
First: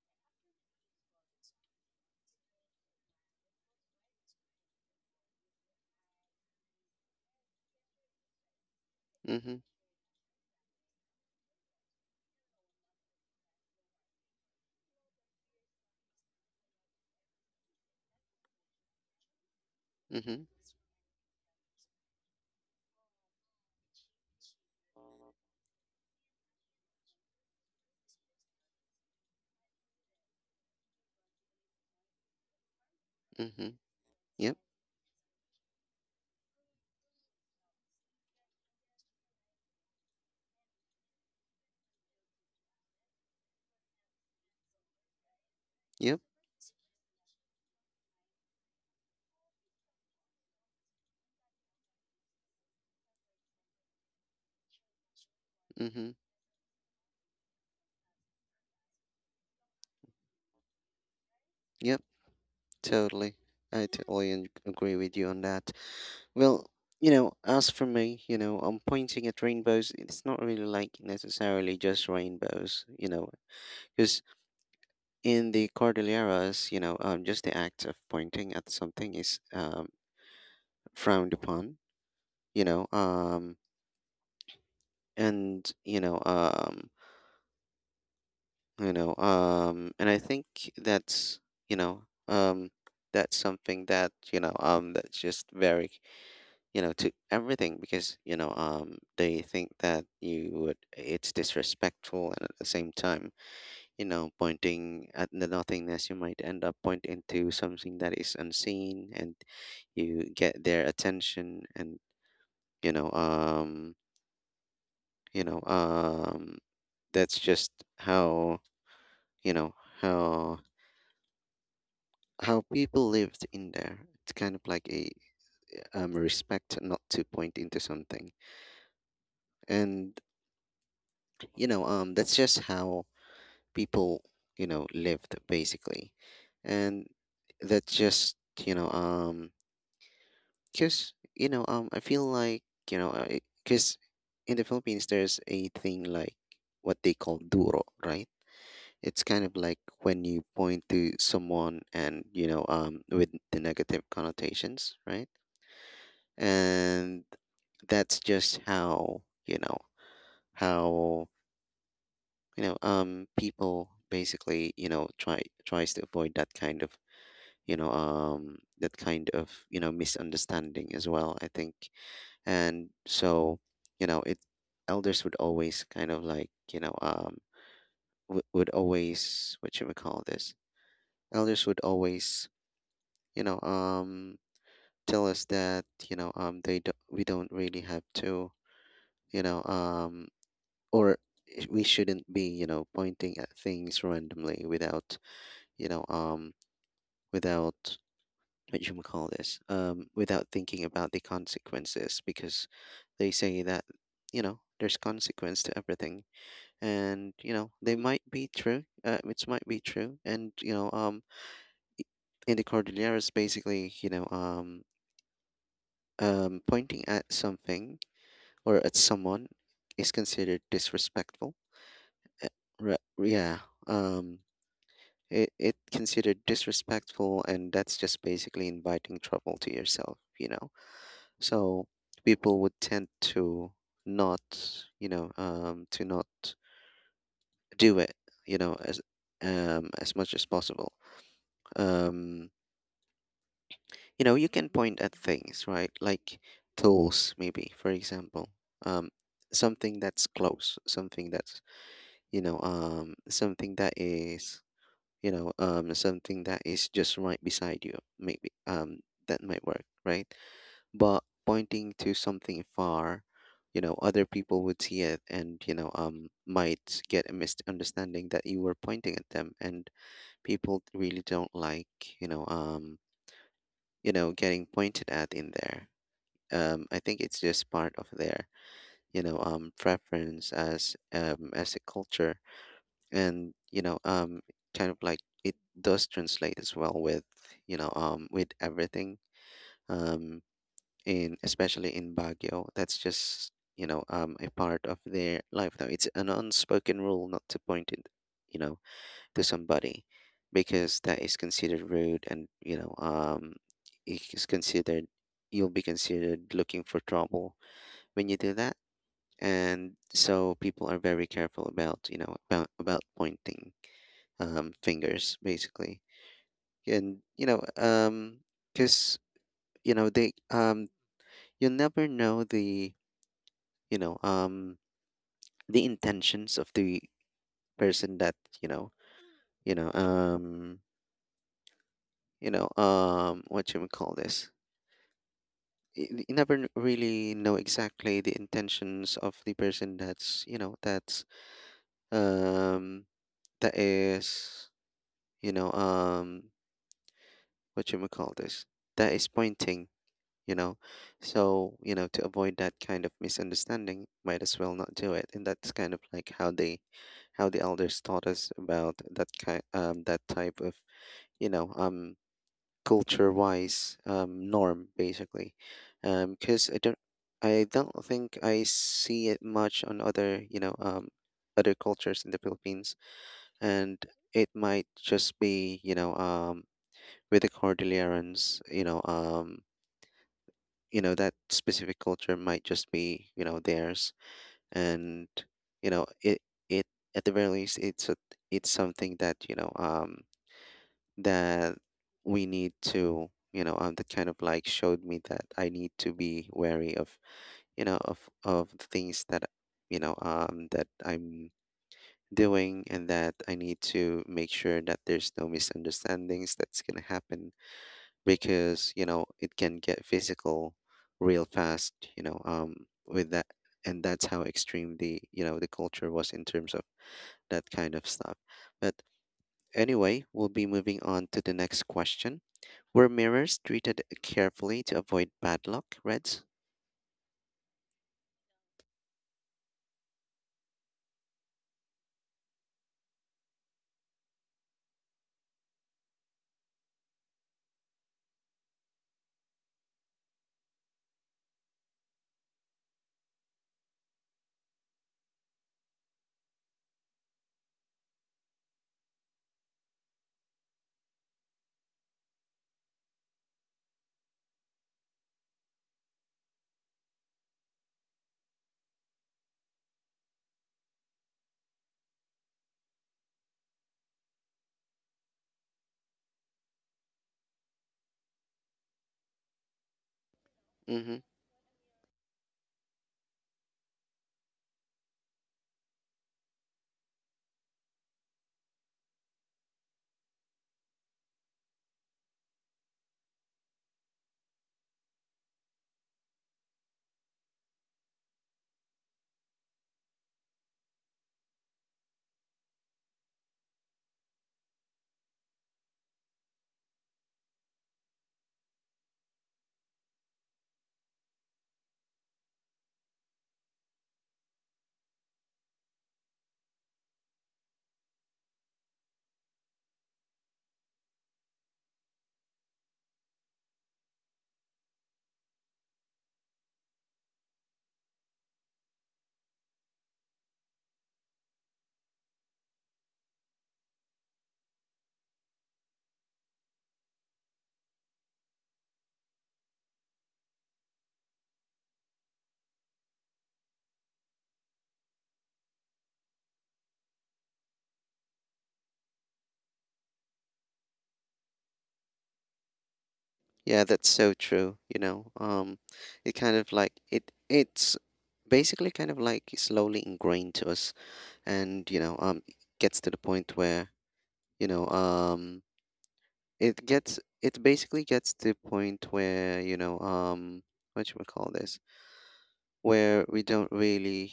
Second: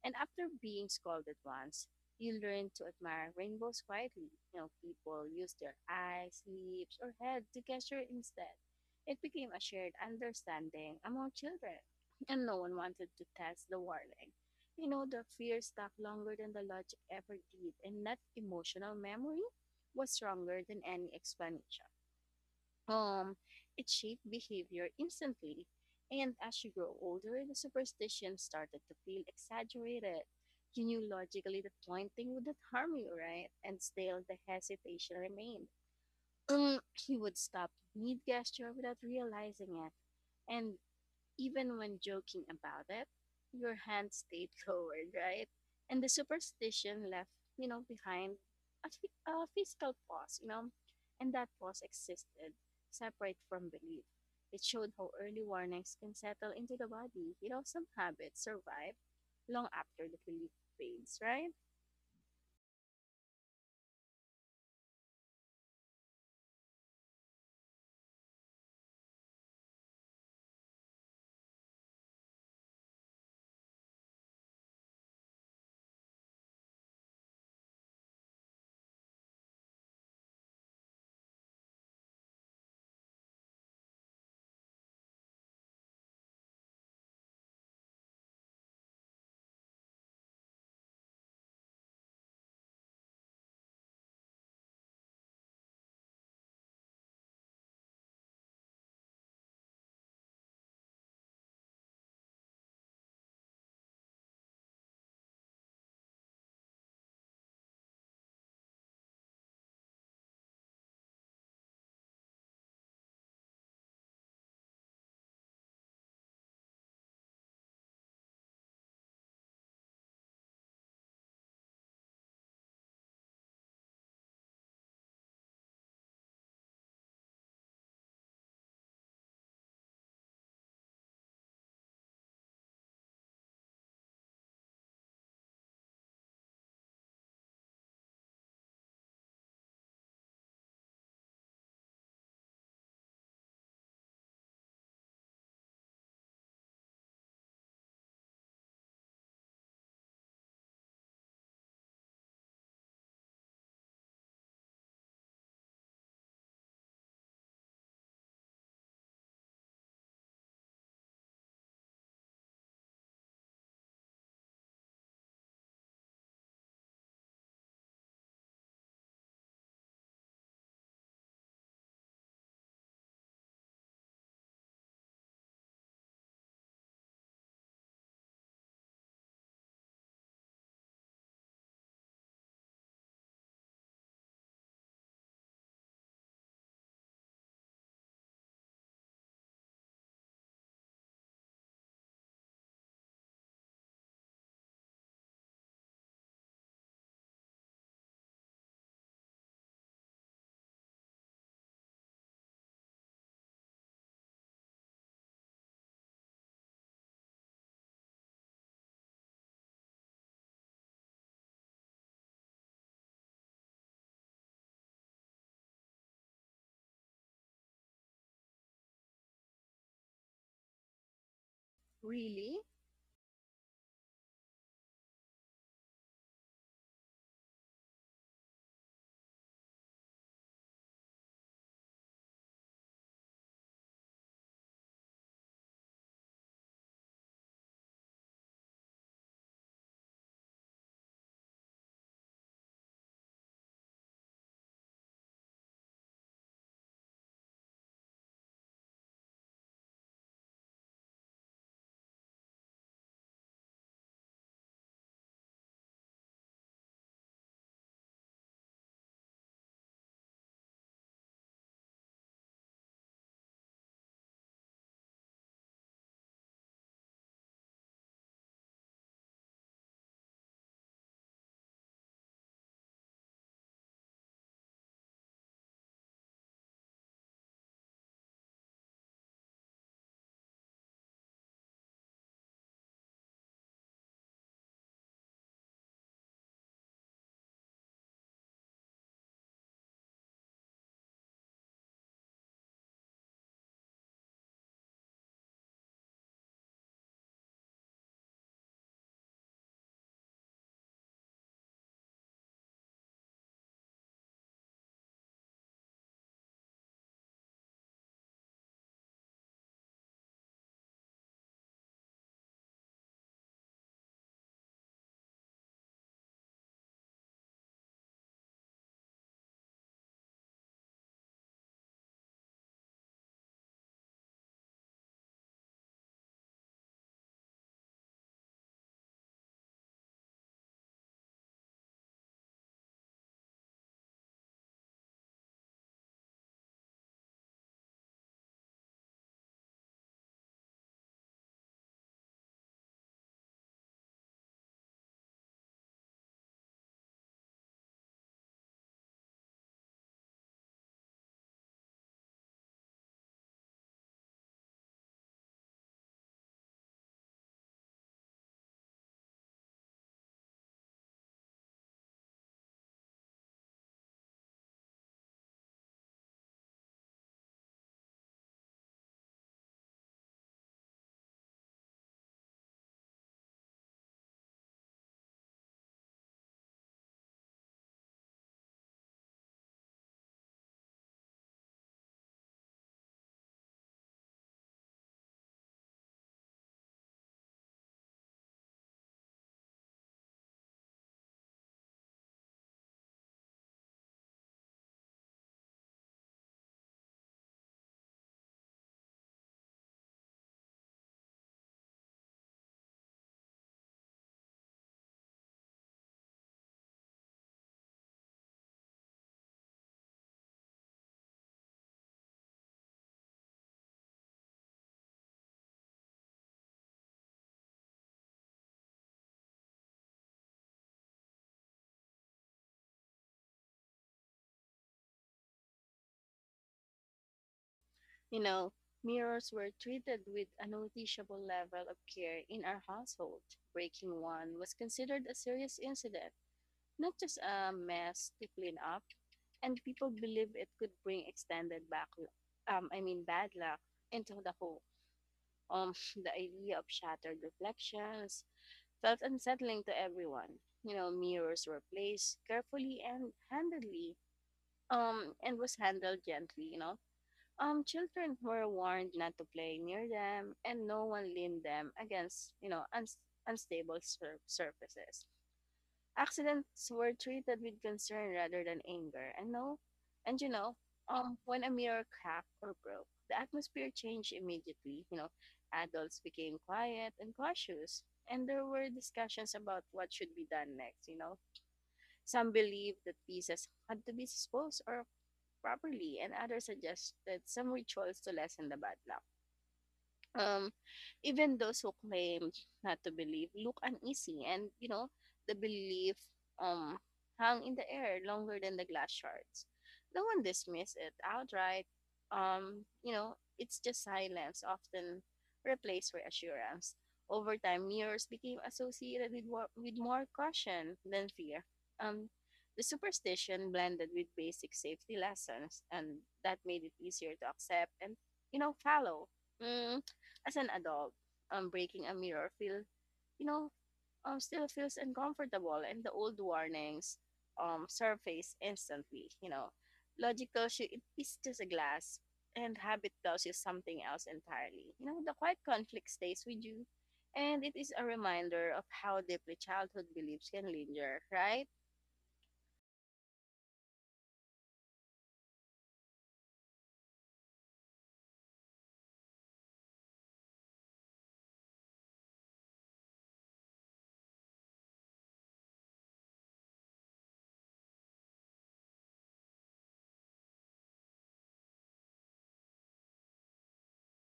S2: And after being scolded once, you learn to admire rainbows quietly. You know, people use their eyes, lips, or head to gesture instead. It became
S1: Mm-hmm.
S2: a shared understanding among children, and no one wanted to test the warning. You know, the fear stuck longer than the logic ever did, and that emotional memory was
S1: Mm-hmm.
S2: stronger than any explanation. Um, it shaped behavior instantly, and as you grow older, the superstition started to feel exaggerated. You knew logically the pointing wouldn't harm you, right?
S1: Mm-hmm.
S2: And still, the
S1: Yep.
S2: hesitation remained. He would stop mid gesture without realizing it, and even when joking about it, your hand stayed lowered, right? And the
S1: Yep.
S2: superstition left, you know, behind a physical pause, you know, and that pause existed separate from belief. It showed how early warnings
S1: Mm-hmm.
S2: can settle into the body. You know, some habits survive long after the belief fades, right?
S1: Yep. Totally. I totally agree with you on that. Well, you know, as for me, you know, I'm pointing at rainbows. It's not really like necessarily just rainbows, you know, because in the Cordilleras, just the act of pointing at something is, frowned upon, you know, and you know, and I think that's, you know, um, that's something that that's just very to everything. Because they think that you would, it's disrespectful. And at the same time, pointing at the nothingness, you might end up pointing to something that is unseen, and you get their attention. And you know um you know um that's just how you know how how people lived in there. It's kind of like a respect not to point into something. And that's just how people lived, basically. And that just, you know um because I feel like, you know because in the Philippines, there's a thing like what they call duro, right? It's kind of like when you point to someone, and with the negative connotations, right? And that's just how you know how people basically try tries to avoid that kind of that kind of misunderstanding as well, I think. And so, it, elders would always kind of like w- would always what should we call this, elders would always you know um tell us that we don't really have to you know um or we shouldn't be pointing at things randomly without you know um without what you call this, without thinking about the consequences. Because they say that there's consequence to everything. And they might be true, which might be true. And in the Cordilleras basically, pointing at something or at someone is considered disrespectful. Uh,
S2: Really?
S1: yeah. um it considered disrespectful, and that's just basically inviting trouble to yourself, you know. So people would tend to not, to not do it, you know, as, as much as possible. Um, you know, you can point at things, right? Like tools, maybe, for example, um, something that's close, something that's, something that is, something that is just right beside you, maybe, that might work, right? But pointing to something far, you know, other people would see it and, might get a misunderstanding that you were pointing at them, and people really don't like, you know, um, you know, getting pointed at in there. I think it's just part of their, preference as, as a culture. And kind of like, it does translate as well with, with everything. Um, in, especially in Baguio. That's just a part of their life now. It's an unspoken rule not to point it, you know, to somebody, because that is considered rude. And it is considered, you'll be considered looking for trouble when you do that. And so people are very careful about pointing fingers, basically. And you know because you know they you'll never know the you know the intentions of the person that you know you know you know what you would call this you you never really know exactly the intentions of the person that's you know that's um that is you know what you would call this that is pointing you know so, to avoid that kind of misunderstanding, might as well not do it. And that's kind of like how the elders taught us about that type of you know um culture wise norm, basically. Because I don't think I see it much on other you know other cultures in the Philippines. And it might just be, with the Cordillerans, that specific culture might just be theirs. And you know it it at the very least, it's a, it's something that that we need to, that kind of like showed me that I need to be wary of, you know of of the things that that I'm doing. And that I need to make sure that there's no misunderstandings that's gonna happen, because it can get physical real fast, with that. And that's how extreme the, the culture was in terms of that kind of stuff. But anyway, we'll be moving on to the next question. Were mirrors treated carefully to avoid bad luck, reds?
S2: You know, mirrors were treated with a noticeable level of care in our household. Breaking one was considered a serious incident, not just a mess to clean up, and people believe it could bring extended back, I mean bad luck into the whole. Um, the idea of shattered reflections felt unsettling to everyone. You know, mirrors were placed carefully and handedly, and was handled gently. You know, children were warned not to play near them, and no one leaned them against, you know, unstable surfaces. Accidents were treated with concern rather than anger. And no, and you know,
S1: Mm-hmm.
S2: when a mirror cracked or broke, the atmosphere changed immediately. You know, adults became quiet and cautious, and there were discussions about what should be done next. You know, some believed that pieces had to be disposed or properly, and others suggested some rituals to lessen the bad luck. Um, Even those who claim not to believe look uneasy, and you know, the belief um hung in the air longer than the glass shards. No one dismissed it outright. You know, it's just silence often replaced reassurance. Over time, mirrors became associated with, with more caution than fear. Um, the superstition blended with basic safety lessons, and that made it easier to accept and, you know, follow. Mm, as an adult, breaking a mirror feel, you know, still feels uncomfortable, and the old warnings surface instantly. You know, logic tells you it is just a glass, and habit tells you something else entirely. You know, the quiet conflict stays with you, and it is a reminder of how deeply childhood beliefs can linger, right?
S1: Yeah, that's so true. It kind of like it's basically kind of like slowly ingrained to us. And gets to the point where, you know um it basically gets to the point where, what should we call this, where we don't really,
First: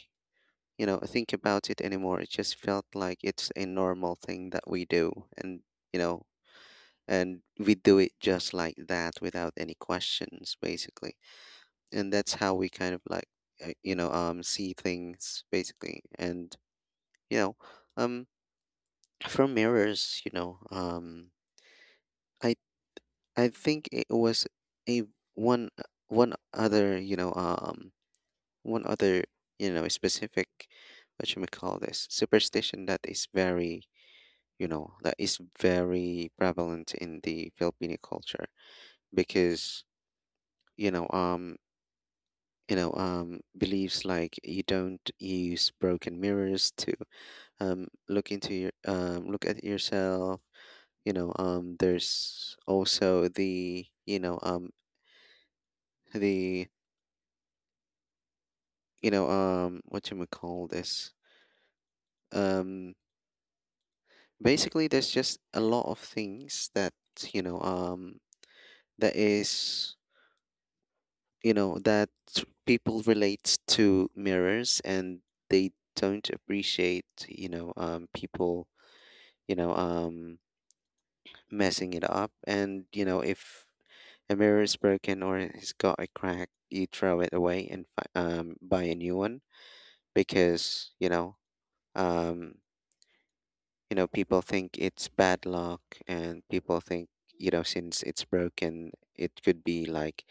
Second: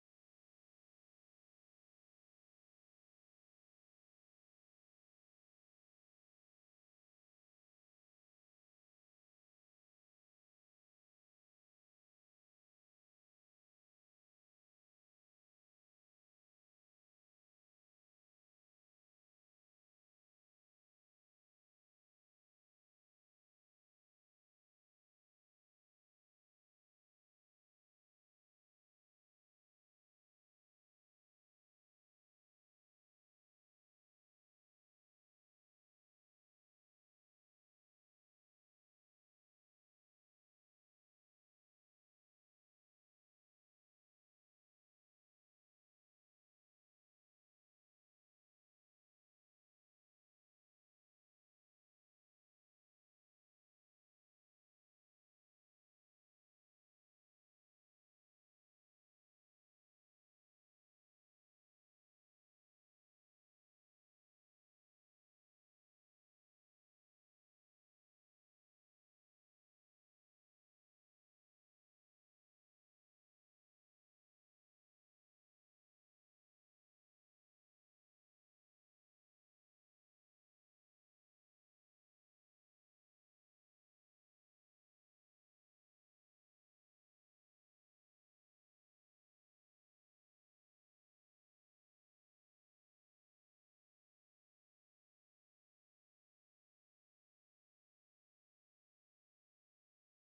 S1: think about it anymore. It just felt like it's a normal thing that we do. And you know and we do it just like that without any questions, basically. And that's how we kind of like, see things, basically. And you know um from mirrors, I I think it was a, one one other, one other, specific, what you may call this, superstition that is very, that is very prevalent in the Filipino culture. Because you know um beliefs like, you don't use broken mirrors to look into your, look at yourself. There's also the, the what you call this, um basically there's just a lot of things that, you know um that is, that people relate to mirrors. And they don't appreciate, people you know um messing it up. And if a mirror is broken or it's got a crack, you throw it away and buy a new one, because um people think it's bad luck. And people think, since it's broken, it could be like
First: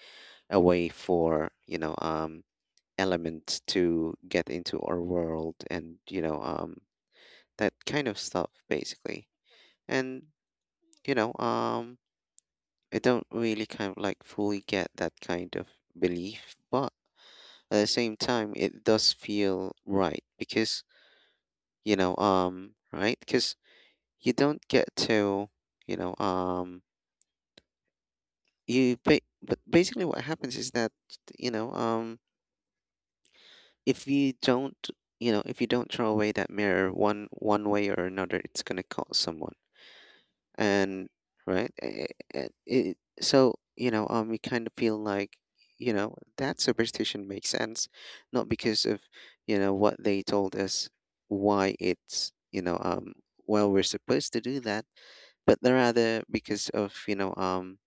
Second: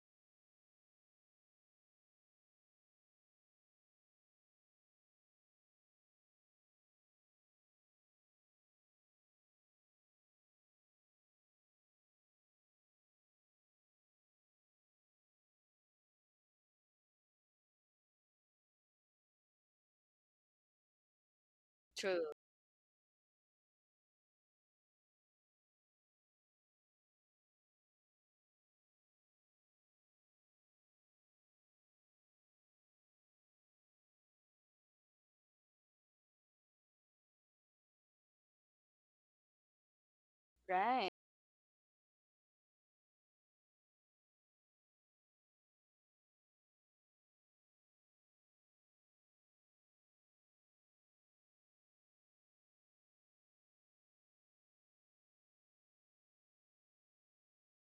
S1: a way for, elements to get into our world, and that kind of stuff, basically. And you know um I don't really kind of like fully get that kind of belief, but at the same time it does feel right, because
S2: True.
S1: right, because you don't get to, you know um you pay. But basically what happens is that, you know um if you don't, if you don't throw away that mirror, one way or another, it's going to cause someone. And
S2: Right.
S1: right, it, so you kind of feel like, that superstition makes sense. Not because of, what they told us, why it's, well, we're supposed to do that, but rather because of, you know um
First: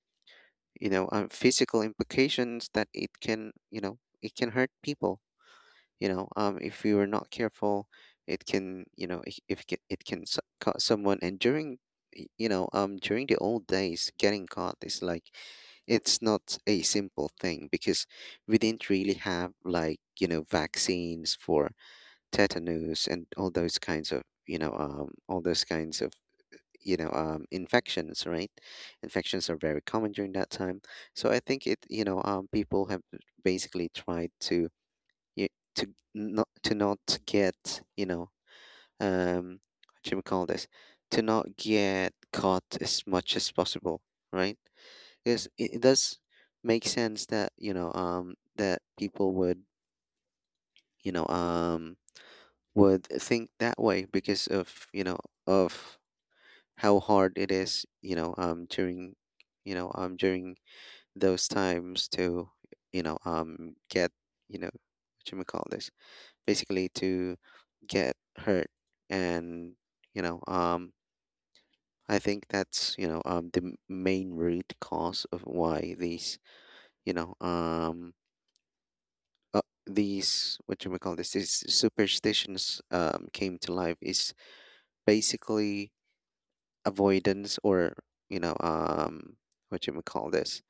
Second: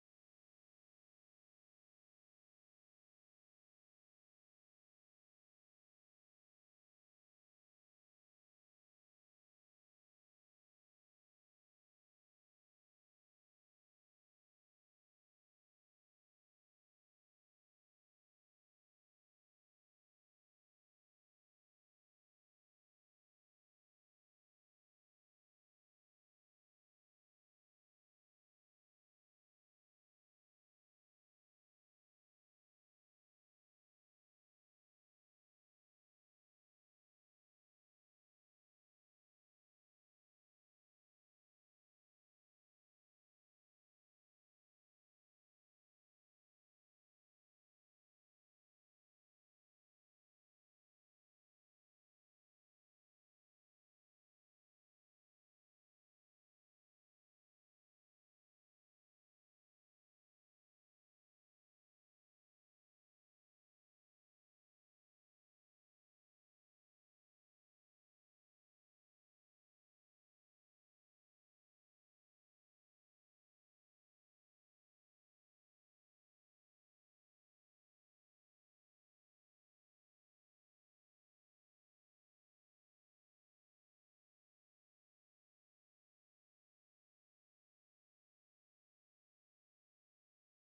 S1: you know um, physical implications, that it can, it can hurt people, if you are not careful. It can, if it can, it can cause someone. And during, during the old days, getting caught is like, it's not a simple thing, because we didn't really have like, vaccines for tetanus, and all those kinds of, infections, right? Infections are very common during that time. So I think it, people have basically tried to, y- to not, to not get, um what should we call this, to not get caught as much as possible, right? Because it does make sense that, that people would, you know um would think that way, because of, of how hard it is, during, during those times to, get, what you may call this, basically to get hurt. And you know, um, I think that's, the main root cause of why these, you know, um. Uh, these, what you may call this, these superstitions came to life, is basically avoidance, or you know um what you may call this,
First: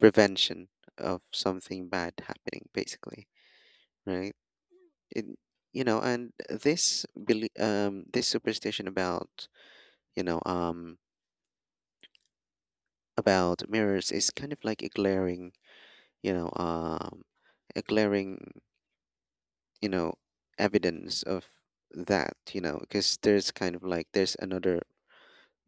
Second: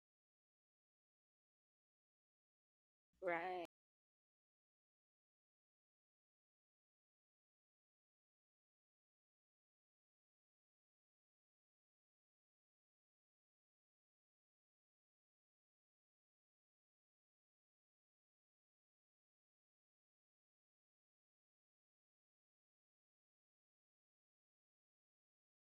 S1: prevention of something bad happening, basically.
S2: Right.
S1: Right, it, and this this superstition about, you know um about mirrors, is kind of like a glaring, you know um a glaring, you know evidence of that, because there's kind of like, there's another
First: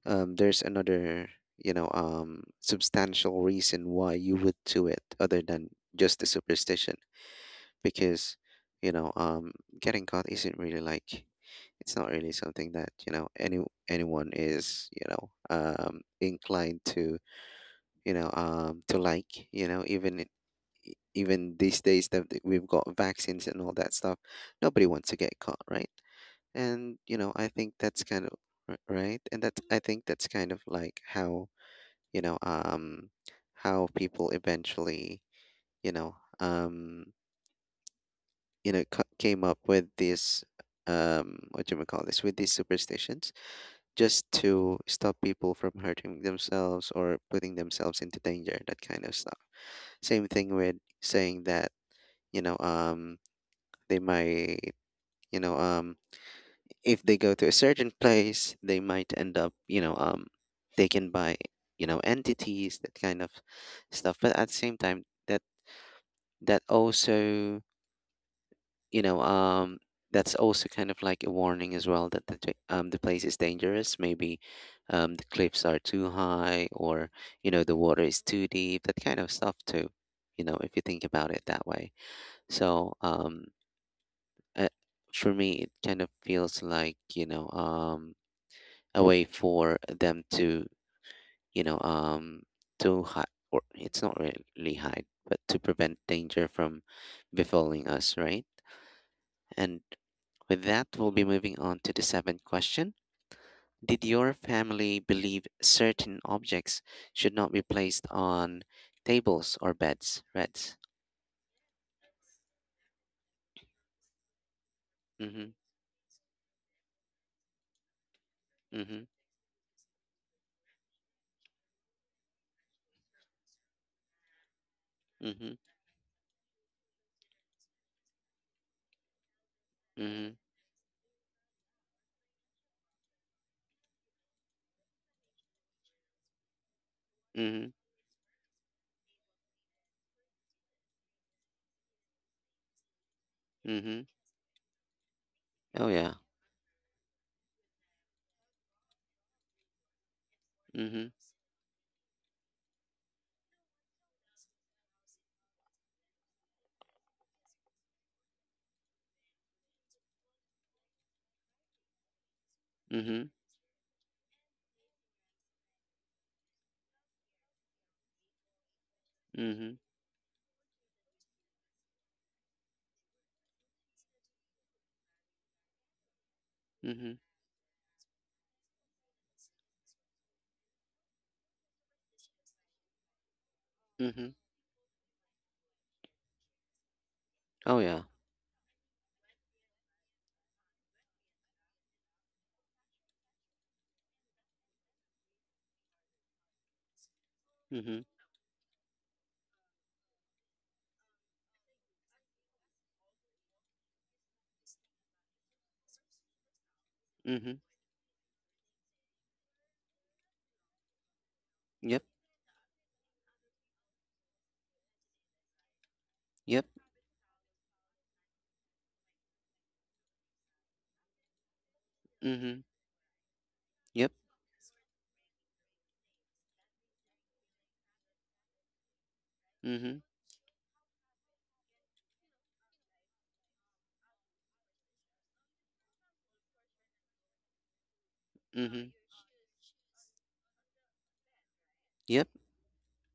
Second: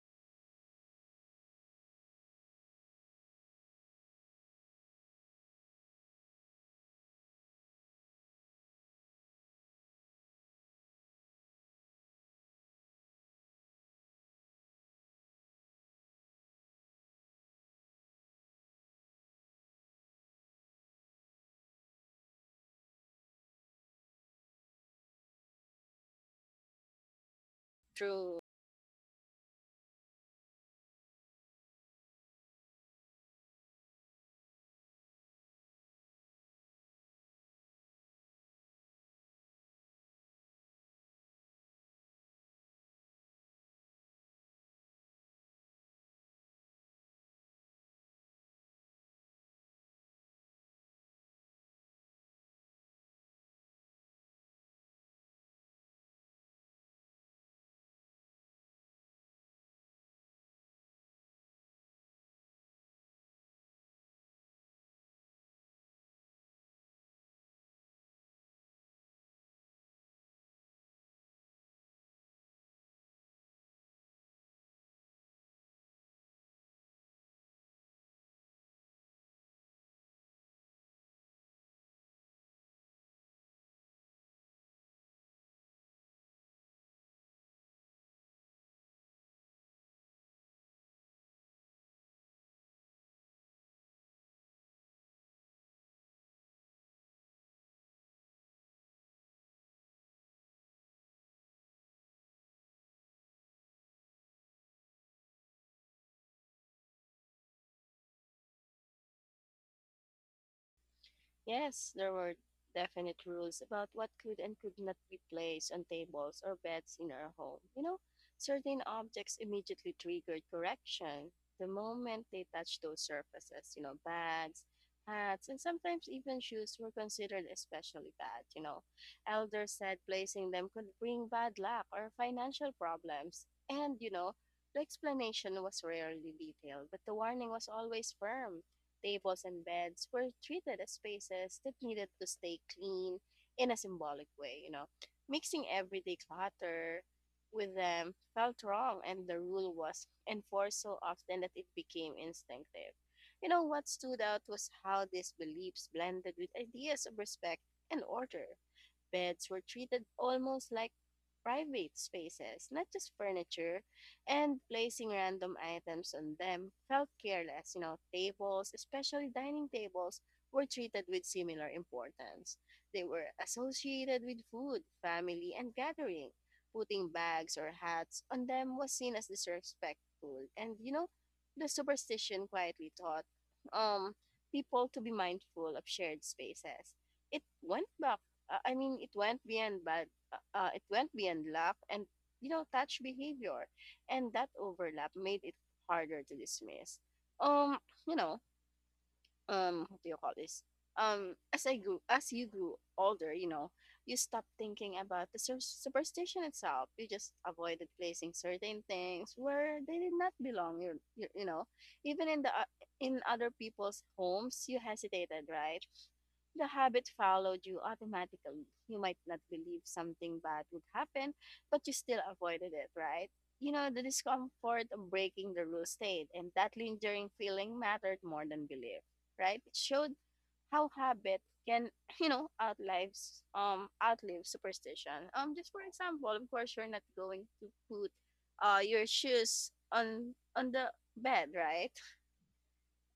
S1: um there's another, substantial reason why you would do it, other than just the superstition. Because, you know um getting caught isn't really like, it's not really something that, anyone is, inclined to, to like, even, even these days that we've got vaccines and all that stuff, nobody wants to get caught, right? And I think that's kind of,
S2: True.
S1: right. And that's, I think that's kind of like how, you know um how people eventually, you know um came up with this, what do you call this, with these superstitions, just to stop people from hurting themselves, or putting themselves into danger, that kind of stuff. Same thing with saying that, you know um they might, you know um if they go to a certain place, they might end up, taken by, entities, that kind of stuff. But at the same time, that also, you know, um, that's also kind of like a warning as well, that the the place is dangerous. Maybe the cliffs are too high, or, the water is too deep. That kind of stuff too. You know, if you think about it that way. So uh, for me, it kind of feels like, a way for them to, you know um, to hide, or it's not really hide, but to prevent danger from befalling us, right? And with that, we'll be moving on to the seventh question. Did your family believe certain objects should not be placed on tables or beds? Reds.
S2: Yes, there were definite rules about what could and could not be
S1: Mm-hmm.
S2: placed on tables or beds in our home. You know, certain
S1: Mm-hmm.
S2: objects immediately triggered correction the moment they touched those surfaces. You know, bags, hats,
S1: Mm-hmm.
S2: and sometimes even shoes were considered especially bad. You know, elders said
S1: Mm-hmm.
S2: placing them could bring bad luck or financial problems. And, you know, the explanation was rarely detailed, but the warning
S1: Mm-hmm.
S2: was always firm. Tables and beds were treated as spaces that needed to stay clean in a
S1: Mm-hmm.
S2: symbolic way, you know. Mixing
S1: Oh yeah.
S2: everyday clutter with them felt wrong, and the rule was enforced so
S1: Mm-hmm.
S2: often that it became instinctive. You know, what stood out was how these beliefs blended with ideas of respect and order. Beds were treated almost like private spaces, not just
S1: Mm-hmm.
S2: furniture, and placing random items on them felt careless. You know, tables, especially dining
S1: Mm-hmm.
S2: tables, were treated with similar importance. They were associated with food, family, and gathering. Putting
S1: Mm-hmm.
S2: bags or hats on them was seen as disrespectful, and you know, the superstition quietly taught um
S1: Mm-hmm.
S2: people to be mindful of shared spaces. It
S1: Oh
S2: went
S1: yeah.
S2: back I mean, It went beyond bad. It went beyond luck and, you know, touch behavior, and that overlap made it harder to dismiss. Um,
S1: Mm-hmm.
S2: you know, what do you call this as I grew as you grew older, you know, you stop thinking about the superstition itself. You just
S1: Mm-hmm.
S2: avoided placing certain things where they did not belong. You know,
S1: Yep.
S2: even in the in other people's homes, you hesitated, right? The
S1: Yep.
S2: habit followed you automatically. You might not believe something bad would happen, but you still
S1: Mm-hmm.
S2: avoided it, right? You know, the
S1: Yep.
S2: discomfort of breaking the rule stayed, and that lingering feeling mattered more than belief, right? It
S1: Mm-hmm.
S2: showed how habit can, you know, outlive superstition. Just for example, of course, you're not going to put
S1: Mm-hmm.
S2: your shoes on the bed, right?
S1: Yep.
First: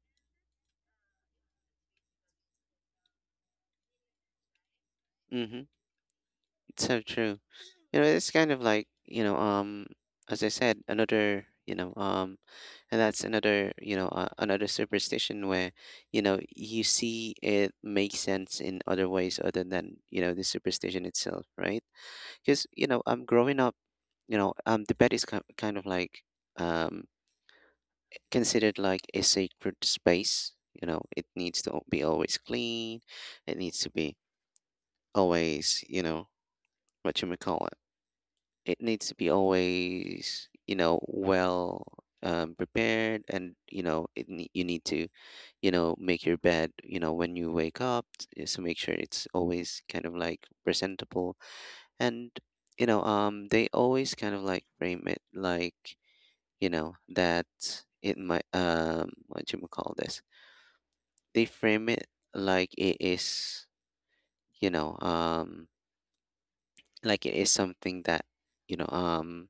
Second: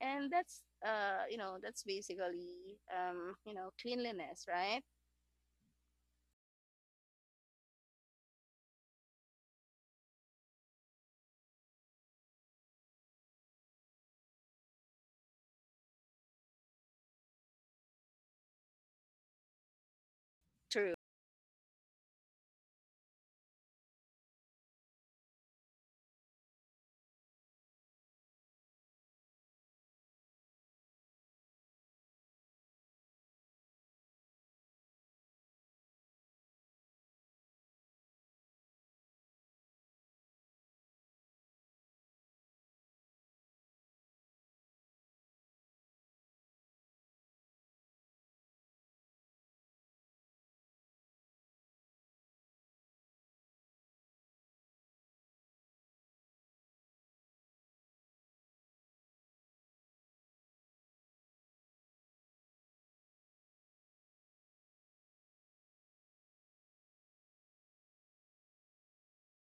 S2: And that's you know that's basically you know cleanliness, right?
S1: Mm-hmm. It's so true. You know, it's kind of like, as I said, another, and that's another, another superstition where, you see it makes sense in other ways, other than, the
S2: True.
S1: superstition itself, right? Because, I'm growing up, the bed is kind of like, um, considered like a sacred space. You know, it needs to be always clean. It needs to be always, what you may call it. It needs to be always, well, prepared. And you know it, you need to, make your bed, when you wake up, so make sure it's always kind of like presentable. And they always kind of like frame it like, that it might, what do you call this, they frame it like it is, you know um like it is something that, you know um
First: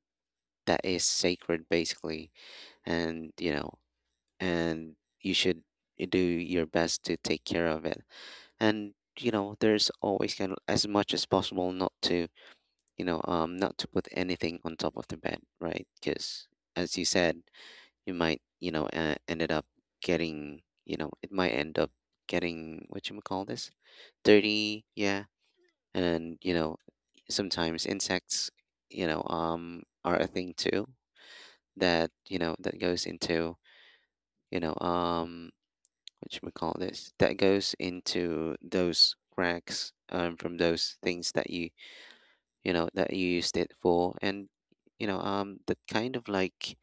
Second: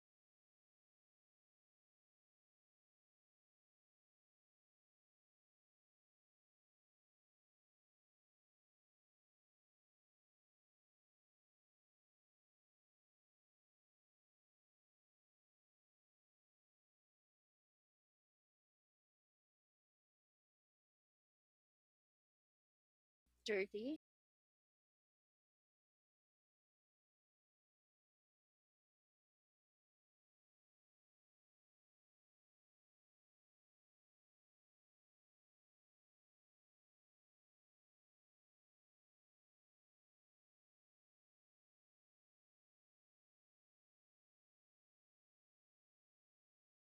S1: that is sacred, basically. And and you should do your best to take care of it. And there's always kind of, as much as possible, not to, not to put anything on top of the bed. Right, because as you said, you might, ended up getting, it might end up getting, what you call this,
S2: Dirty.
S1: dirty? Yeah. And sometimes insects, are a thing too, that, that goes into, you know um which we call this, that goes into those cracks, from those things that, you know that you used it for. And that kind of like,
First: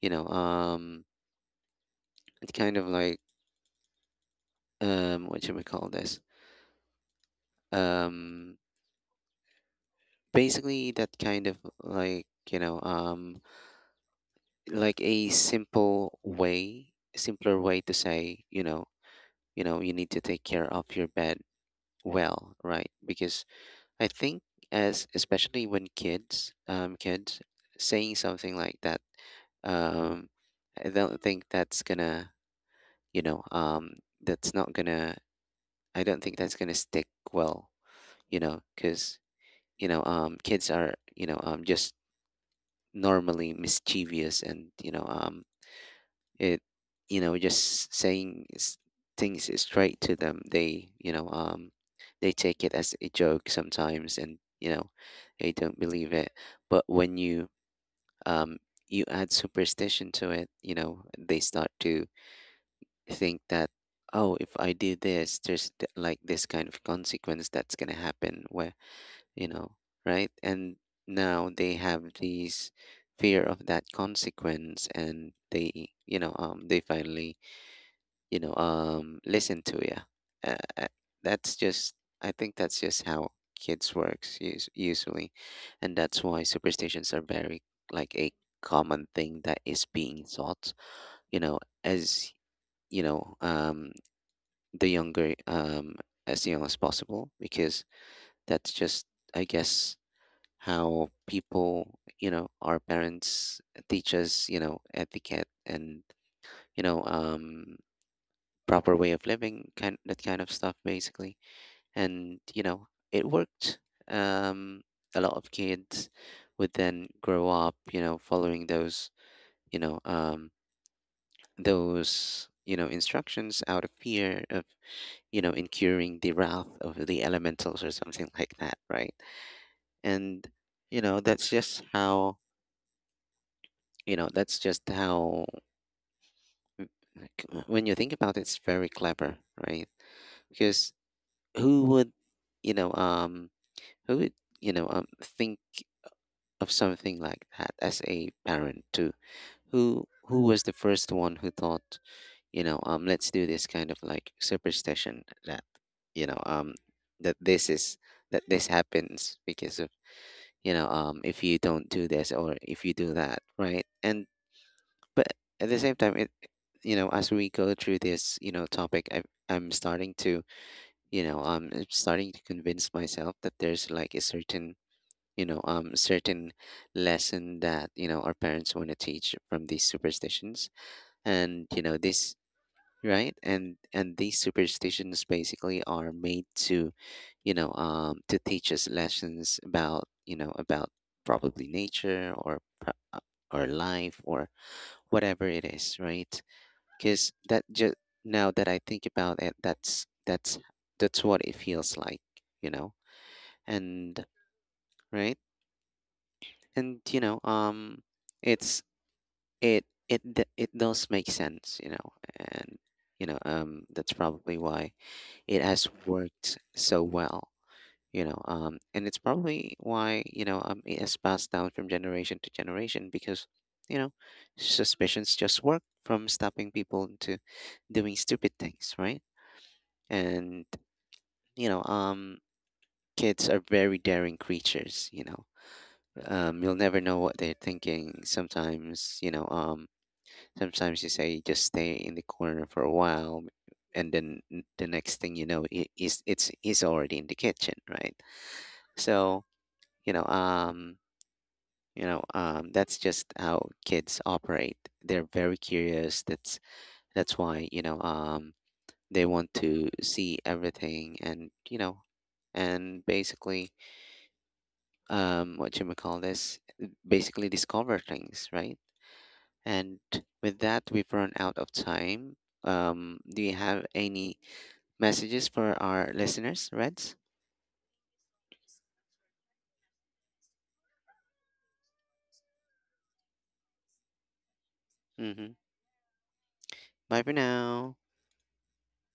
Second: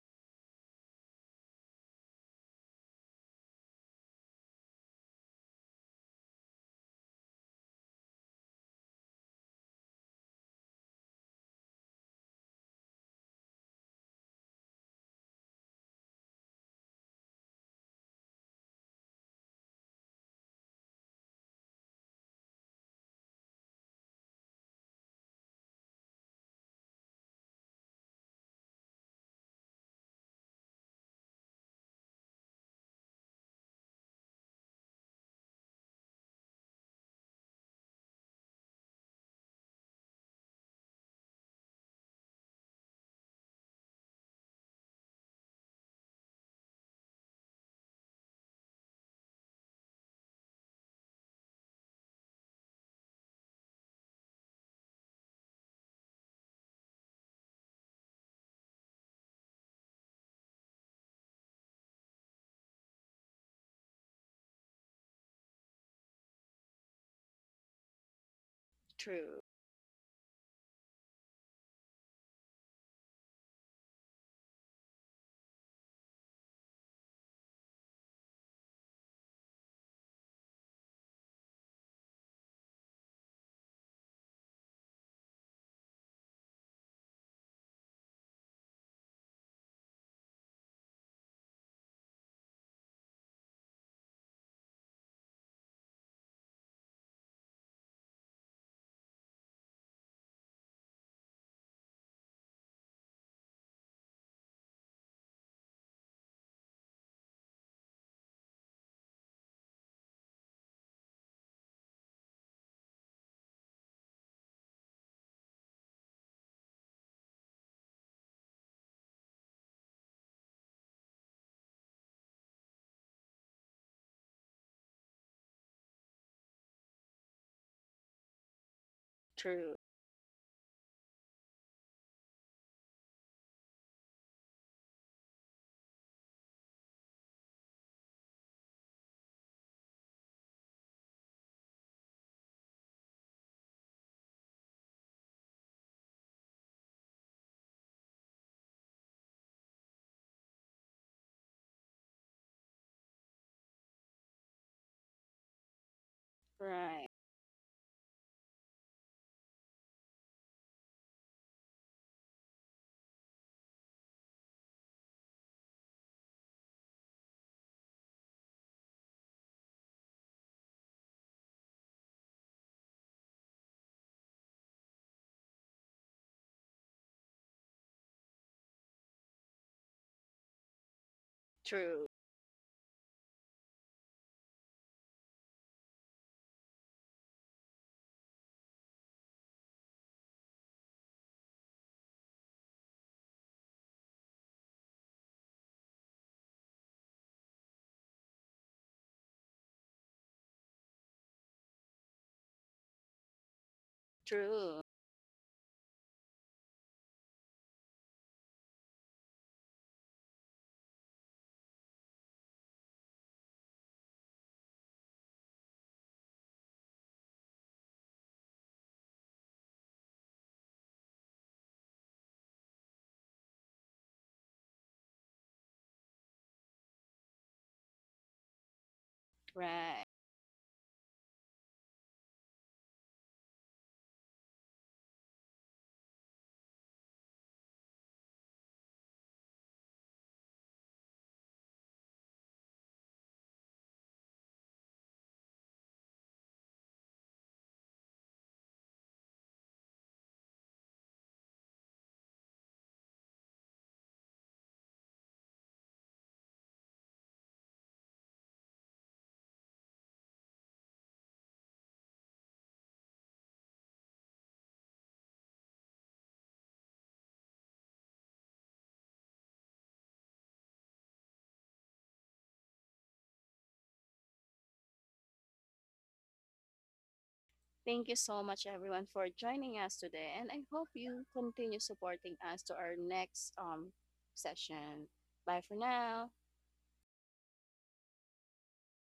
S1: you know um it kind of like, what should we call this, um basically that kind of like, you know um like a simple way simpler way to say, you know, you need to take care of your bed well. Right, because I think, as, especially when kids, kids, saying something like that, um, I don't think that's gonna, you know, um, that's not gonna. I don't think that's gonna stick well, because kids are, just normally mischievous, and it you know just saying things straight to them. They you know um they take it as a joke sometimes, and they don't believe it. But when um you add superstition to it, they start to think that, oh, if I do this, there's like this kind of consequence that's going to happen. Where,
S2: True.
S1: you know right? And now they have these fear of that consequence, and they finally listen to you. Uh, uh, that's just — I think that's just how kids works, usually. And that's why superstitions are very, like, a common thing that is being taught, as you know the younger as young as possible, because that's just, I guess, how people, our parents, teach us etiquette and you know um proper way of living, kind that kind of stuff basically. And it worked. Um, a lot of kids would then grow up, following you know, um, those instructions, out of fear of, incurring the wrath of the elementals or something like that, right?
S2: True.
S1: And that's just how. You know, that's just how. like, when you think about it, it's very clever, right? Because who would you know um who would think of something like that as a parent too. Who was the first one who thought, let's do this kind of like superstition, that you know um
S2: Right.
S1: that this is that this happens because of, if you don't do this or if you do that, right? And but at the same time, it, as we go through this topic, i'm starting to I'm starting to convince myself that there's like a certain certain lesson that our parents want to teach from these superstitions. And
S2: True.
S1: this, right? And these superstitions basically are made to you know to teach us lessons about about probably nature, or or life, or whatever it is, right? Because that just — now that I think about it, that's what it feels like, you know. And
S2: True.
S1: right, and it's it it d- it does make sense, you know. And that's probably why it has worked so well, and it's probably why it has passed down from generation to generation, because you know suspicions just work from stopping people into doing stupid things, right?
S2: Right.
S1: And you know um kids are very daring creatures. You'll never know what they're thinking sometimes. Sometimes you say just stay in the corner for a while, and then the next thing you know, I- is it's he's already in the kitchen, right? So, you know, um, that's just how kids operate. They're very curious. That's why, they want to see everything, and and basically, what you may call this, basically discover things, right? And with that, we've run out of time. Do you have any messages for our listeners, Reds?
S2: Thank you so much, everyone, for joining us today. And I hope you continue supporting us to our next session.
S1: Mm-hmm.
S2: Bye for now.
S1: Bye for now.